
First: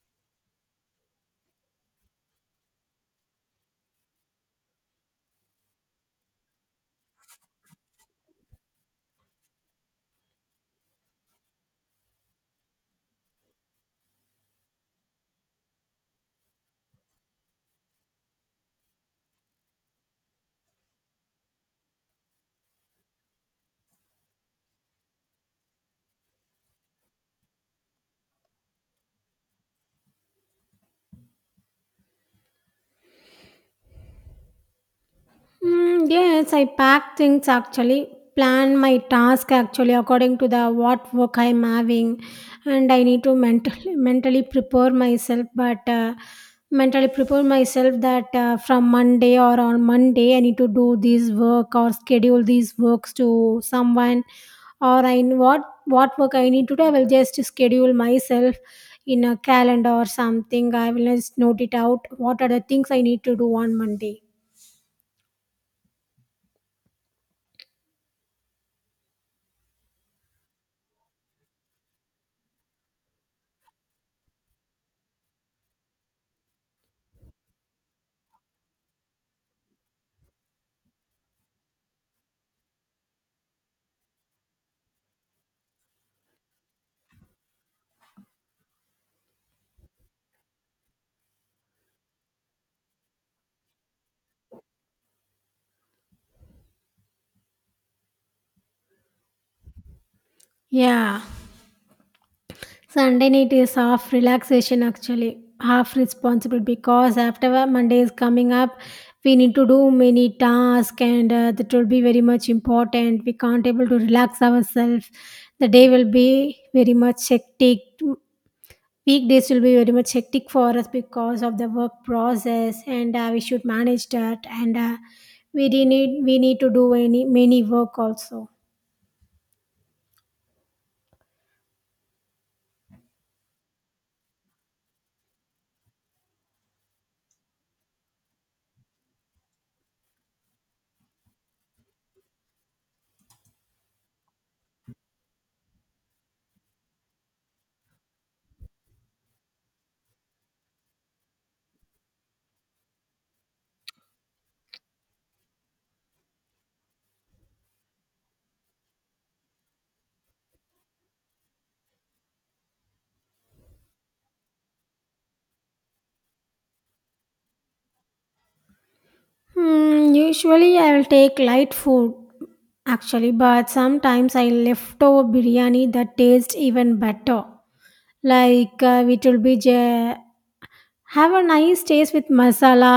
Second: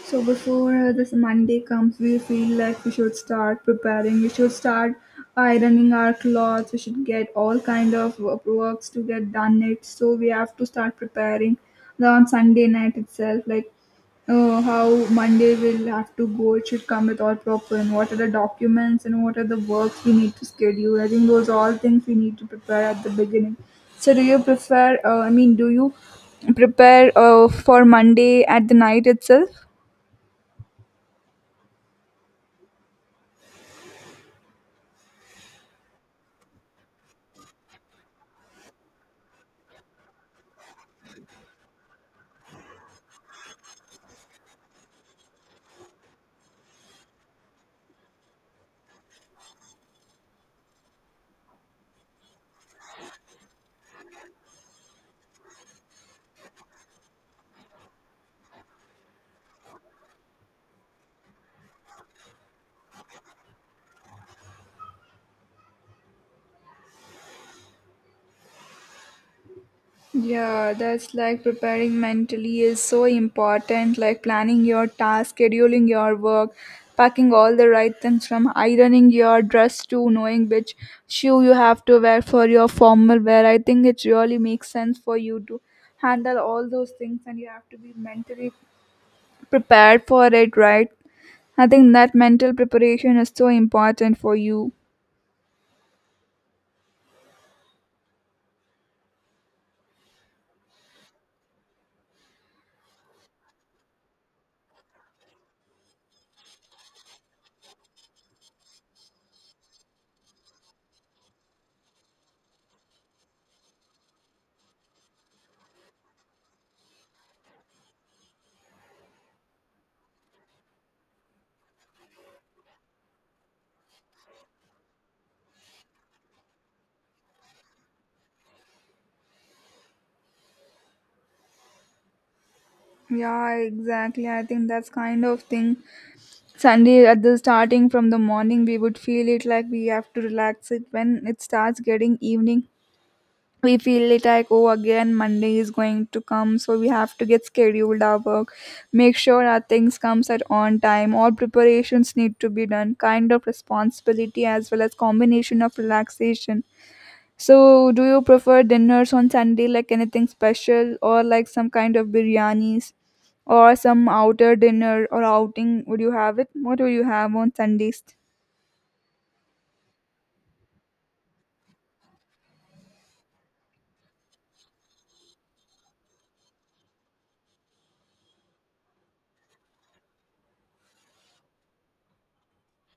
[SPEAKER 1] So before this Monday comes, we feel like we should start preparing. We should start ironing our clothes. We should get all kind of works to get done. It so we have to start preparing on Sunday night itself. Like how Monday will have to go. It should come with all proper and what are the documents and what are the works we need to schedule. I think those are all things we need to prepare at the beginning. So do you prefer? I mean, do you prepare for Monday at the night itself?
[SPEAKER 2] Mm, yes, I pack things actually, plan my task actually according to the what work I'm having, and I need to mentally mentally prepare myself. But mentally prepare myself that from Monday or on Monday I need to do this work or schedule these works to someone, or I what work I need to do. I will just schedule myself in a calendar or something. I will just note it out. What are the things I need to do on Monday?
[SPEAKER 1] Yeah, that's like preparing mentally is so important, like planning your task, scheduling your work, packing all the right things from ironing your dress to knowing which shoe you have to wear for your formal wear. I think it really makes sense for you to handle all those things and you have to be mentally prepared for it, right? I think that mental preparation is so important for you.
[SPEAKER 2] Yeah. Sunday night is half relaxation actually, half responsible because after Monday is coming up, we need to do many tasks and that will be very much important. We can't able to relax ourselves. The day will be very much hectic. Weekdays will be very much hectic for us because of the work process, and we should manage that. And we need to do any many work also.
[SPEAKER 1] Yeah, exactly. I think that's kind of thing Sunday at the starting from the morning, we would feel it like we have to relax it. When it starts getting evening, we feel it like, oh, again, Monday is going to come. So we have to get scheduled our work, make sure our things comes at on time. All preparations need to be done, kind of responsibility as well as combination of relaxation. So do you prefer dinners on Sunday, like anything special or like some kind of biryanis, or some outer dinner or outing would you have it? What would you have on Sundays?
[SPEAKER 2] Hmm, usually I'll take light food actually, but sometimes I leftover biryani that tastes even better. Like it will be have a nice taste with masala,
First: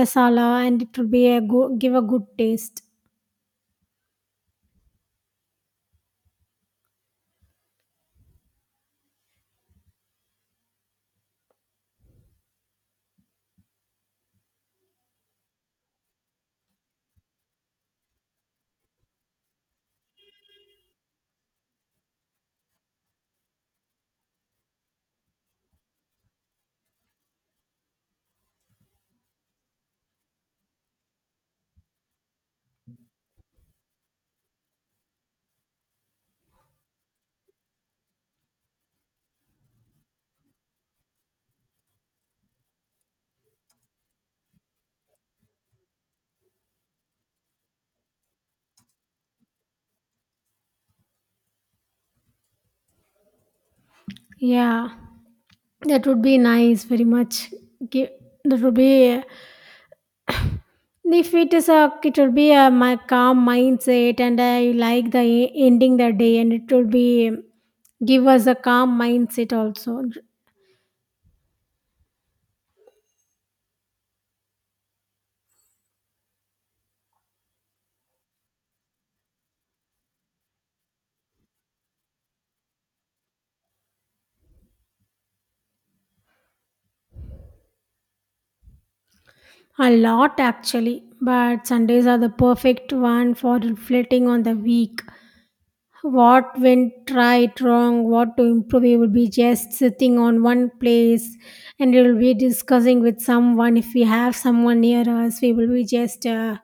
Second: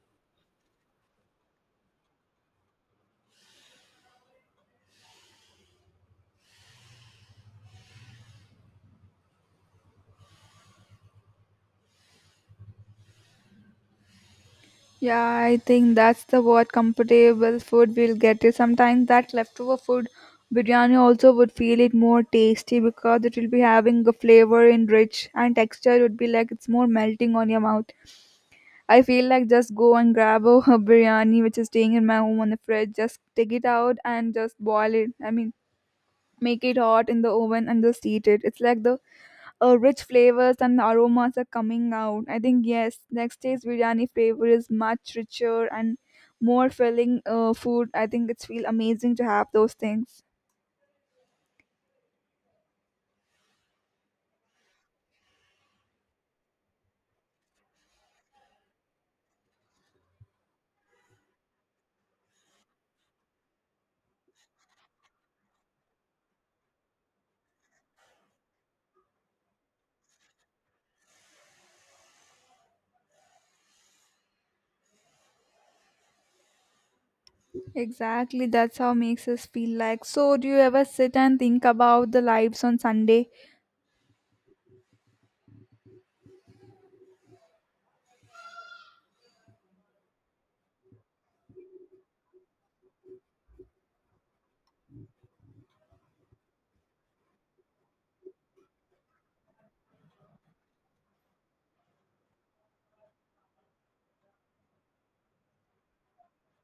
[SPEAKER 2] masala, and it will be a give a good taste.
[SPEAKER 1] Yeah, I think that's the what comfortable food we'll get it sometimes. That leftover food biryani also would feel it more tasty, because it will be having a flavor and rich, and texture would be like it's more melting on your mouth. I feel like just go and grab a, a biryani which is staying in my home on the fridge, just take it out and just boil it. I mean, make it hot in the oven and just eat it. It's like the rich flavors and aromas are coming out. I think yes, next day's biryani flavor is much richer and more filling food. I think it's feel amazing to have those things.
[SPEAKER 2] Yeah, that would be nice, very much. Give, that would be if it is a it will be a my calm mindset, and I like the ending the day, and it will be give us a calm mindset also.
[SPEAKER 1] Exactly, that's how makes us feel like. So, do you ever sit and think about the lives on Sunday?
[SPEAKER 2] A lot actually, but sundays are the perfect one for reflecting on the week. What went right, wrong, what to improve? We will be just sitting on one place and we will be discussing with someone. If we have someone near us, we will be just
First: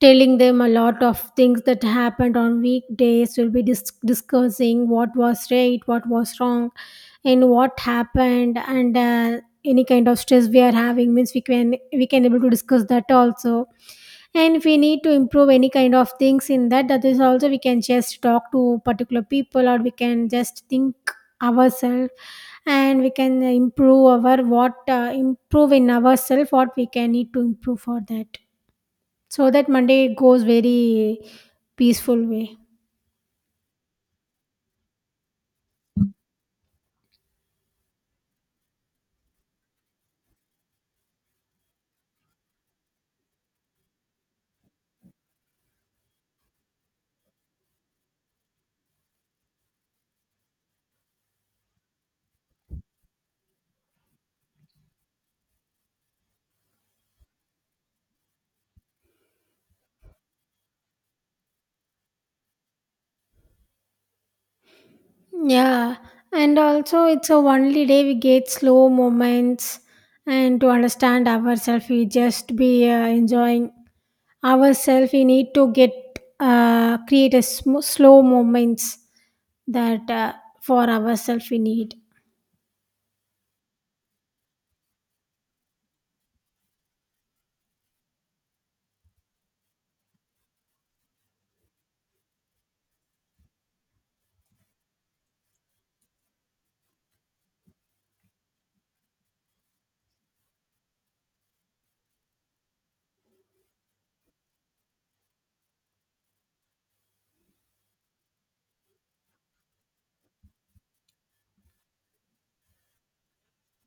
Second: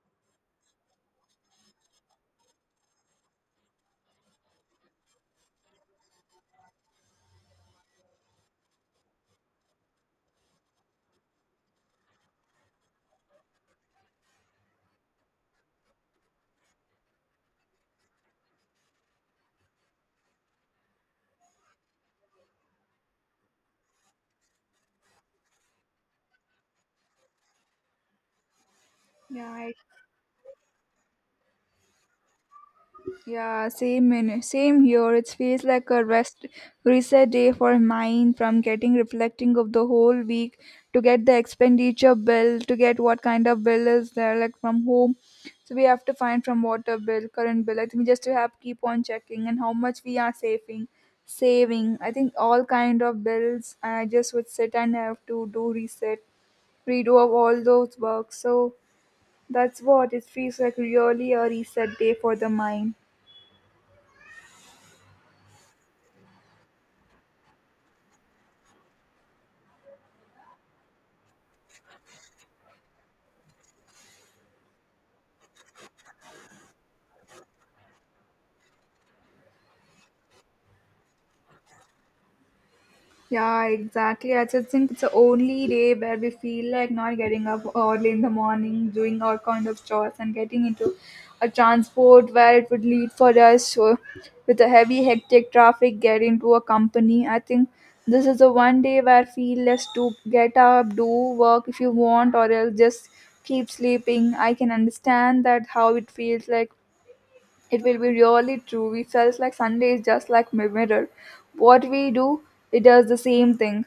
[SPEAKER 2] telling them a lot of things that happened on weekdays. We'll be discussing what was right, what was wrong, and what happened. And any kind of stress we are having means we can able to discuss that also. And if we need to improve any kind of things in that, that is also we can just talk to particular people or we can just think ourselves, and we can improve our what improve in ourselves what we can need to improve for that, so
[SPEAKER 1] Yeah,
[SPEAKER 2] that
[SPEAKER 1] I.
[SPEAKER 2] monday goes very peaceful way.
[SPEAKER 1] Yeah, same in, same here. It feels like a rest reset day for mine, from getting reflecting of the whole week, to get the expenditure bill, to get what kind of bill is there like from home. So we have to find from water bill, current bill. I think we just to have keep on checking and how much we are saving. I think all kind of bills I just would sit and have to do reset, redo of all those works. So that's what it feels like really a reset day for the mind.
[SPEAKER 2] Yeah, and also it's a only day we get slow moments and to understand ourselves. We just be enjoying ourselves. We need to get create a slow moments that for ourselves we need.
[SPEAKER 1] Yeah, exactly. I just think it's the only day where we feel like not getting up early in the morning, doing all kind of chores, and getting into a transport where it would lead for us, so with the heavy, hectic traffic, get into a company. I think this is the one day where I feel less to get up, do work if you want, or else just keep sleeping. I can understand that how it feels like. It will be really true. We felt like Sunday is just like mirror. What we do, it does the same thing.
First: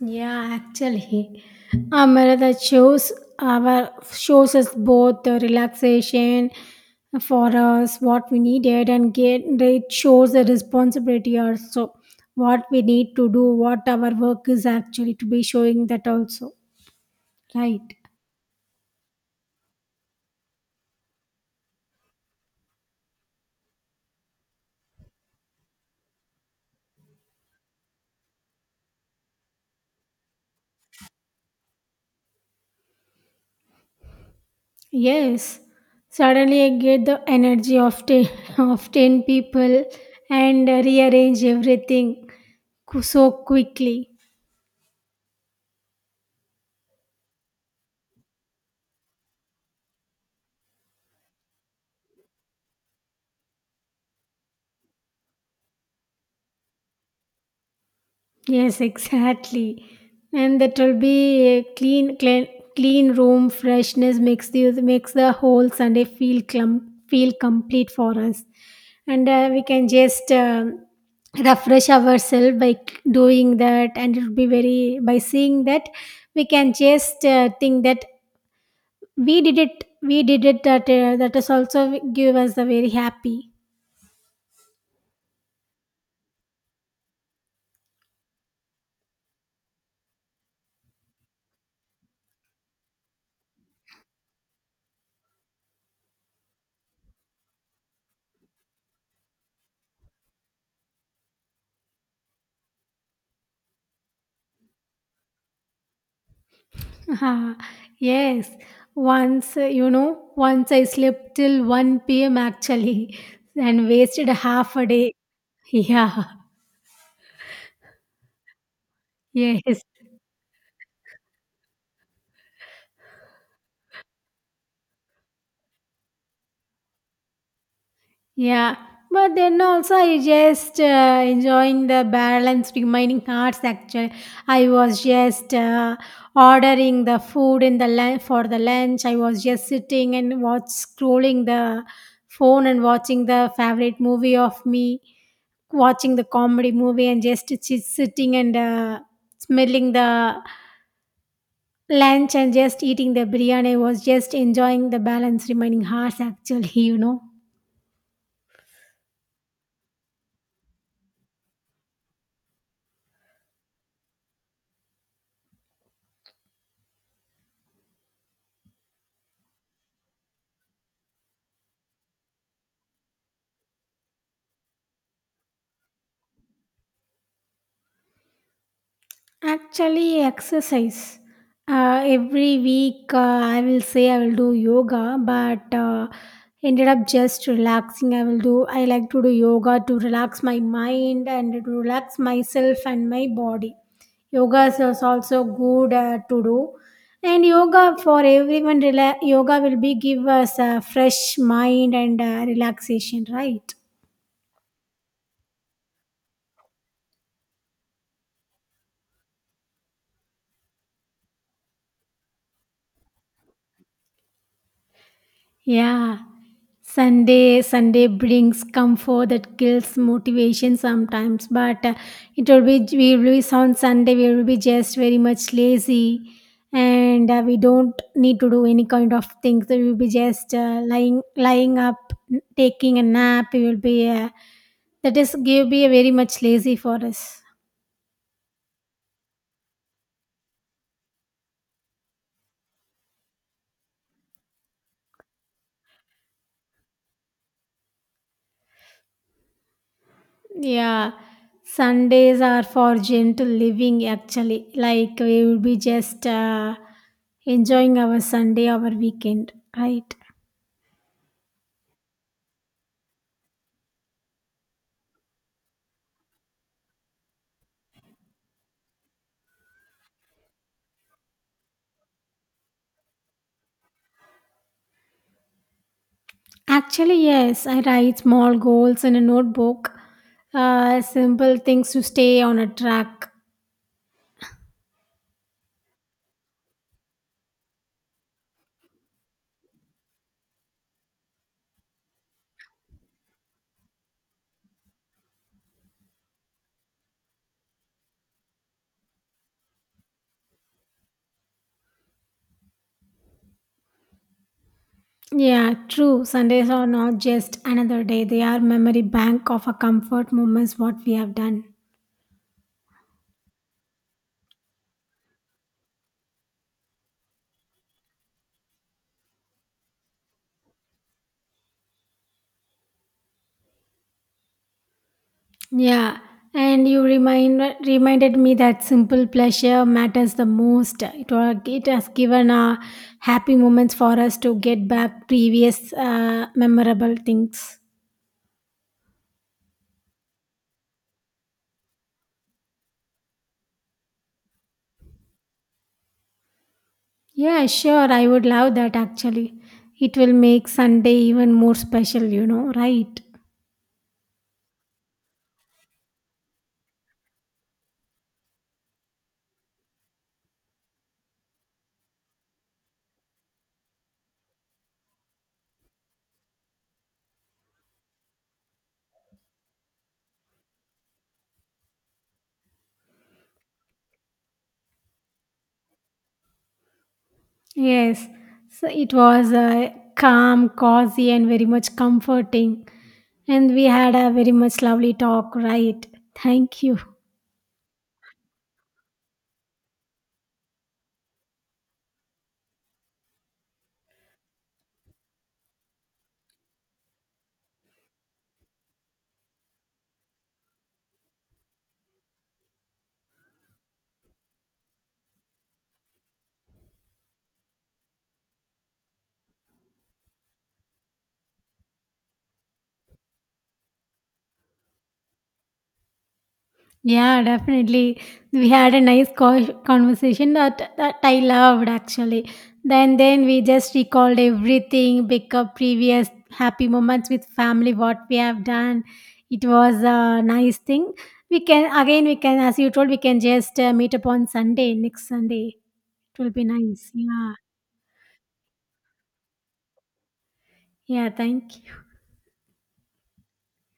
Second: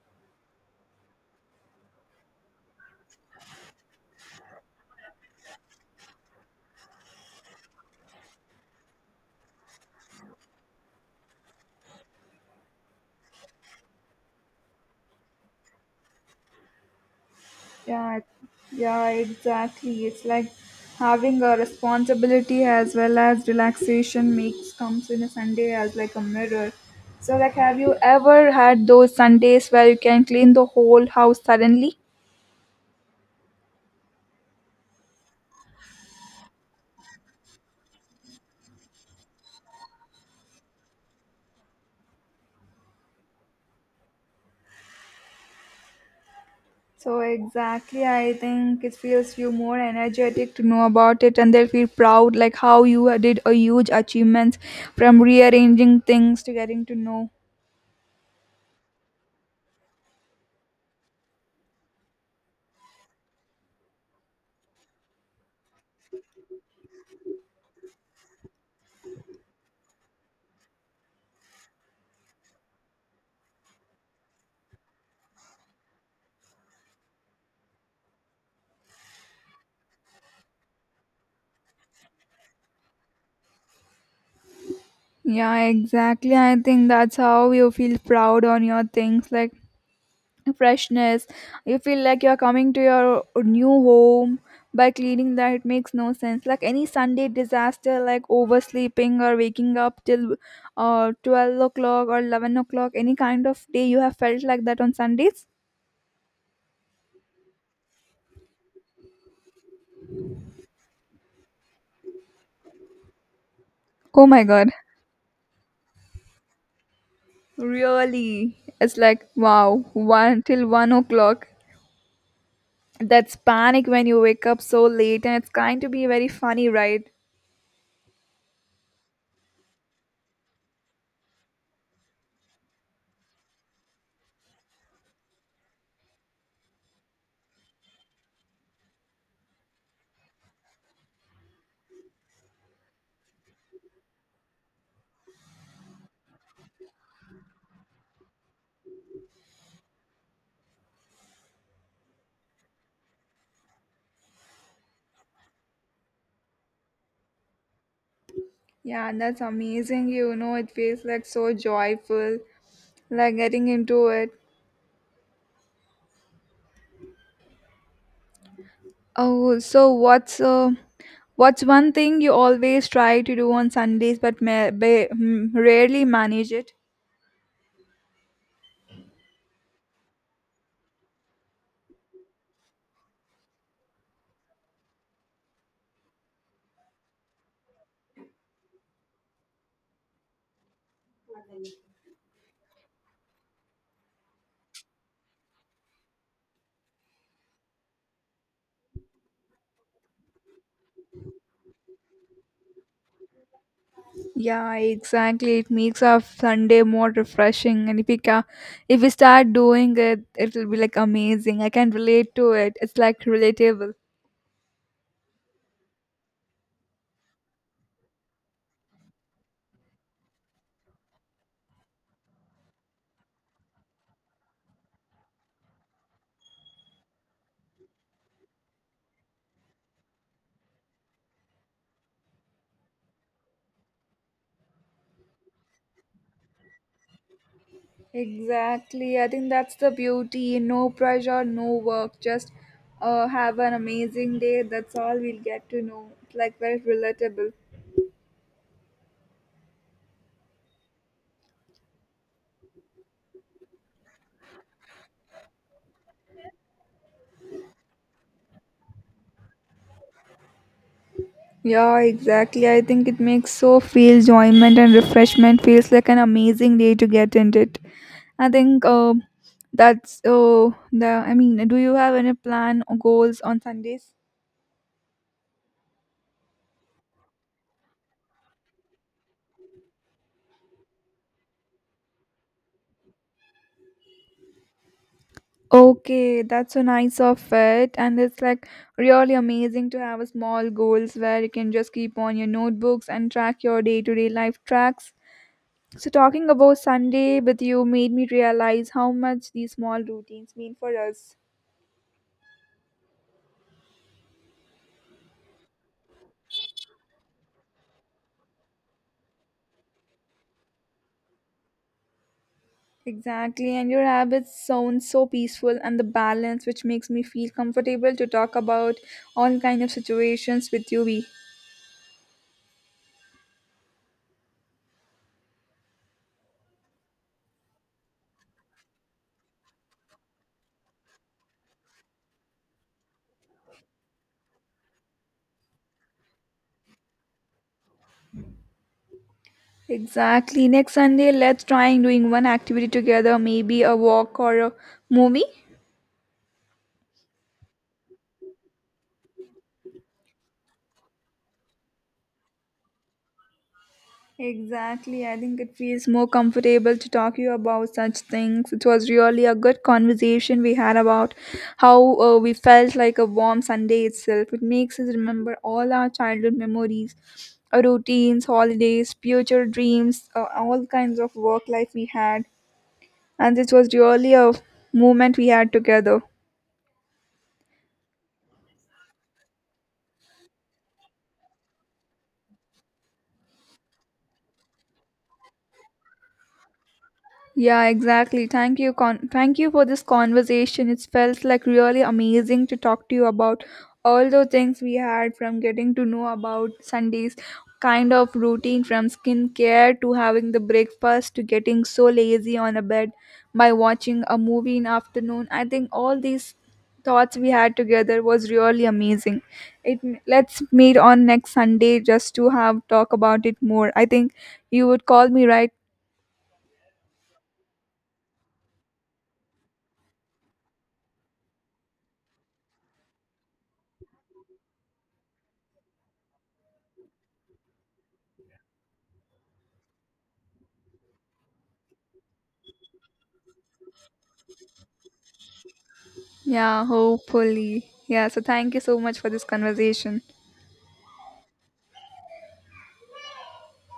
[SPEAKER 2] Yeah, actually, a marathon shows our shows us both the relaxation for us what we needed and get, it shows the responsibility also what we need to do, what our work is actually, to be showing that also, right?
[SPEAKER 1] Yeah, it- yeah, exactly. It's like having a responsibility as well as relaxation makes comes in a Sunday as like a mirror. So like have you ever had those Sundays where you can clean the whole house suddenly?
[SPEAKER 2] Yes. Suddenly, I get the energy of ten of ten people and rearrange everything so quickly.
[SPEAKER 1] So exactly, I think it feels you more energetic to know about it, and they'll feel proud, like how you did a huge achievement from rearranging things to getting to know.
[SPEAKER 2] Yes, exactly. And that will be a clean, clean, clean room freshness makes the whole Sunday feel feel complete for us, and we can just refresh ourselves by doing that, and it will be very by seeing that we can just think that we did it. That that is also give us the very happy.
[SPEAKER 1] Yeah, exactly. I think that's how you feel proud on your things, like freshness. You feel like you're coming to your new home by cleaning that. It makes no sense. Like any Sunday disaster, like oversleeping or waking up till 12 o'clock or 11 o'clock, any kind of day you have felt like that on Sundays?
[SPEAKER 2] Ha, yes, once, once I slept till 1 p.m. actually and
[SPEAKER 1] Oh
[SPEAKER 2] wasted
[SPEAKER 1] my god,
[SPEAKER 2] half a day.
[SPEAKER 1] really? It's like,
[SPEAKER 2] Yeah, yes.
[SPEAKER 1] wow, one till 1 o'clock. That's panic when you wake up so late, and it's going to be very funny, right?
[SPEAKER 2] Yeah, but then also I just enjoying the balanced remaining arts. Actually, I was just ordering the food in the lunch for the lunch. I was just sitting and watch scrolling the phone and watching the favorite movie of me, watching the comedy movie and just sitting and smelling the lunch and just eating the biryani. I was just enjoying the balanced remaining hearts. Actually, you know.
[SPEAKER 1] Yeah, that's amazing. You know, it feels like so joyful, like getting into it. Oh, so what's one thing you always try to do on Sundays but rarely manage it?
[SPEAKER 2] Actually, exercise. Every week, I will say I will do yoga, but ended up just relaxing. I will do. I like to do yoga to relax my mind and to relax myself and my body. Yoga is also good to do, and yoga for everyone. Yoga will be give us a fresh mind and relaxation, right?
[SPEAKER 1] Yeah, exactly. It makes our Sunday more refreshing, and if we start doing it, it'll be like amazing. I can relate to it. It's like relatable.
[SPEAKER 2] Yeah. Sunday brings comfort that kills motivation sometimes, but it will be we will be on Sunday we will be just very much lazy, and we don't need to do any kind of things. We will be just lying up, taking a nap. We will be that is give be very much lazy for us.
[SPEAKER 1] Exactly. I think that's the beauty. No pressure, no work. Just have an amazing day. That's all we'll get to know. It's like very relatable.
[SPEAKER 2] Yeah, Sundays are for gentle living actually. Like we will be just enjoying our Sunday, our weekend, right?
[SPEAKER 1] Yeah, exactly. I think it makes so feel enjoyment and refreshment, feels like an amazing day to get into it. I think that's the. I mean, do you have any plan or goals on Sundays?
[SPEAKER 2] Actually, yes, I write small goals in a notebook, simple things to stay on a track.
[SPEAKER 1] Okay, that's so nice of it, and it's like really amazing to have a small goals where you can just keep on your notebooks and track your day-to-day life tracks. So, talking about Sunday with you made me realize how much these small routines mean for us.
[SPEAKER 2] Yeah, true. Sundays are not just another day, they are memory bank of our comfort moments, what we have done.
[SPEAKER 1] Exactly, and your habits sound so peaceful and the balance which makes me feel comfortable to talk about all kind of situations with you. Be
[SPEAKER 2] Yeah, and you remind reminded me that simple pleasure matters the most. It it has given happy moments for us to get back previous memorable things.
[SPEAKER 1] Exactly. Next Sunday, let's try doing one activity together, maybe a walk or a movie.
[SPEAKER 2] Yeah, sure, I would love that actually. It will make Sunday even more special, you know, right?
[SPEAKER 1] Exactly. I think it feels more comfortable to talk you about such things. It was really a good conversation we had about how we felt like a warm Sunday itself. It makes us remember all our childhood memories, our routines, holidays, future dreams, all kinds of work life we had. And this was really a moment we had together.
[SPEAKER 2] Yes, so it was calm, cozy, and very much comforting. And we had a very much lovely talk, right? Thank you.
[SPEAKER 1] Yeah, exactly. Thank you. Thank you for this conversation. It felt like really amazing to talk to you about all the things we had from getting to know about Sundays kind of routine, from skincare to having the breakfast to getting so lazy on a bed by watching a movie in afternoon. I think all these thoughts we had together was really amazing. It let's meet on next Sunday just to have talk about it more. I think you would call me, right?
[SPEAKER 2] Yeah, definitely. We had a nice conversation that I loved actually. Then we just recalled everything, pick up previous happy moments with family, what we have done. It was a nice thing. We can, as you told, we can just meet up on Sunday next Sunday. It will be
[SPEAKER 1] Yeah,
[SPEAKER 2] nice. Yeah,
[SPEAKER 1] hopefully. Yeah, so thank you so much for this conversation.
[SPEAKER 2] yeah. Thank you.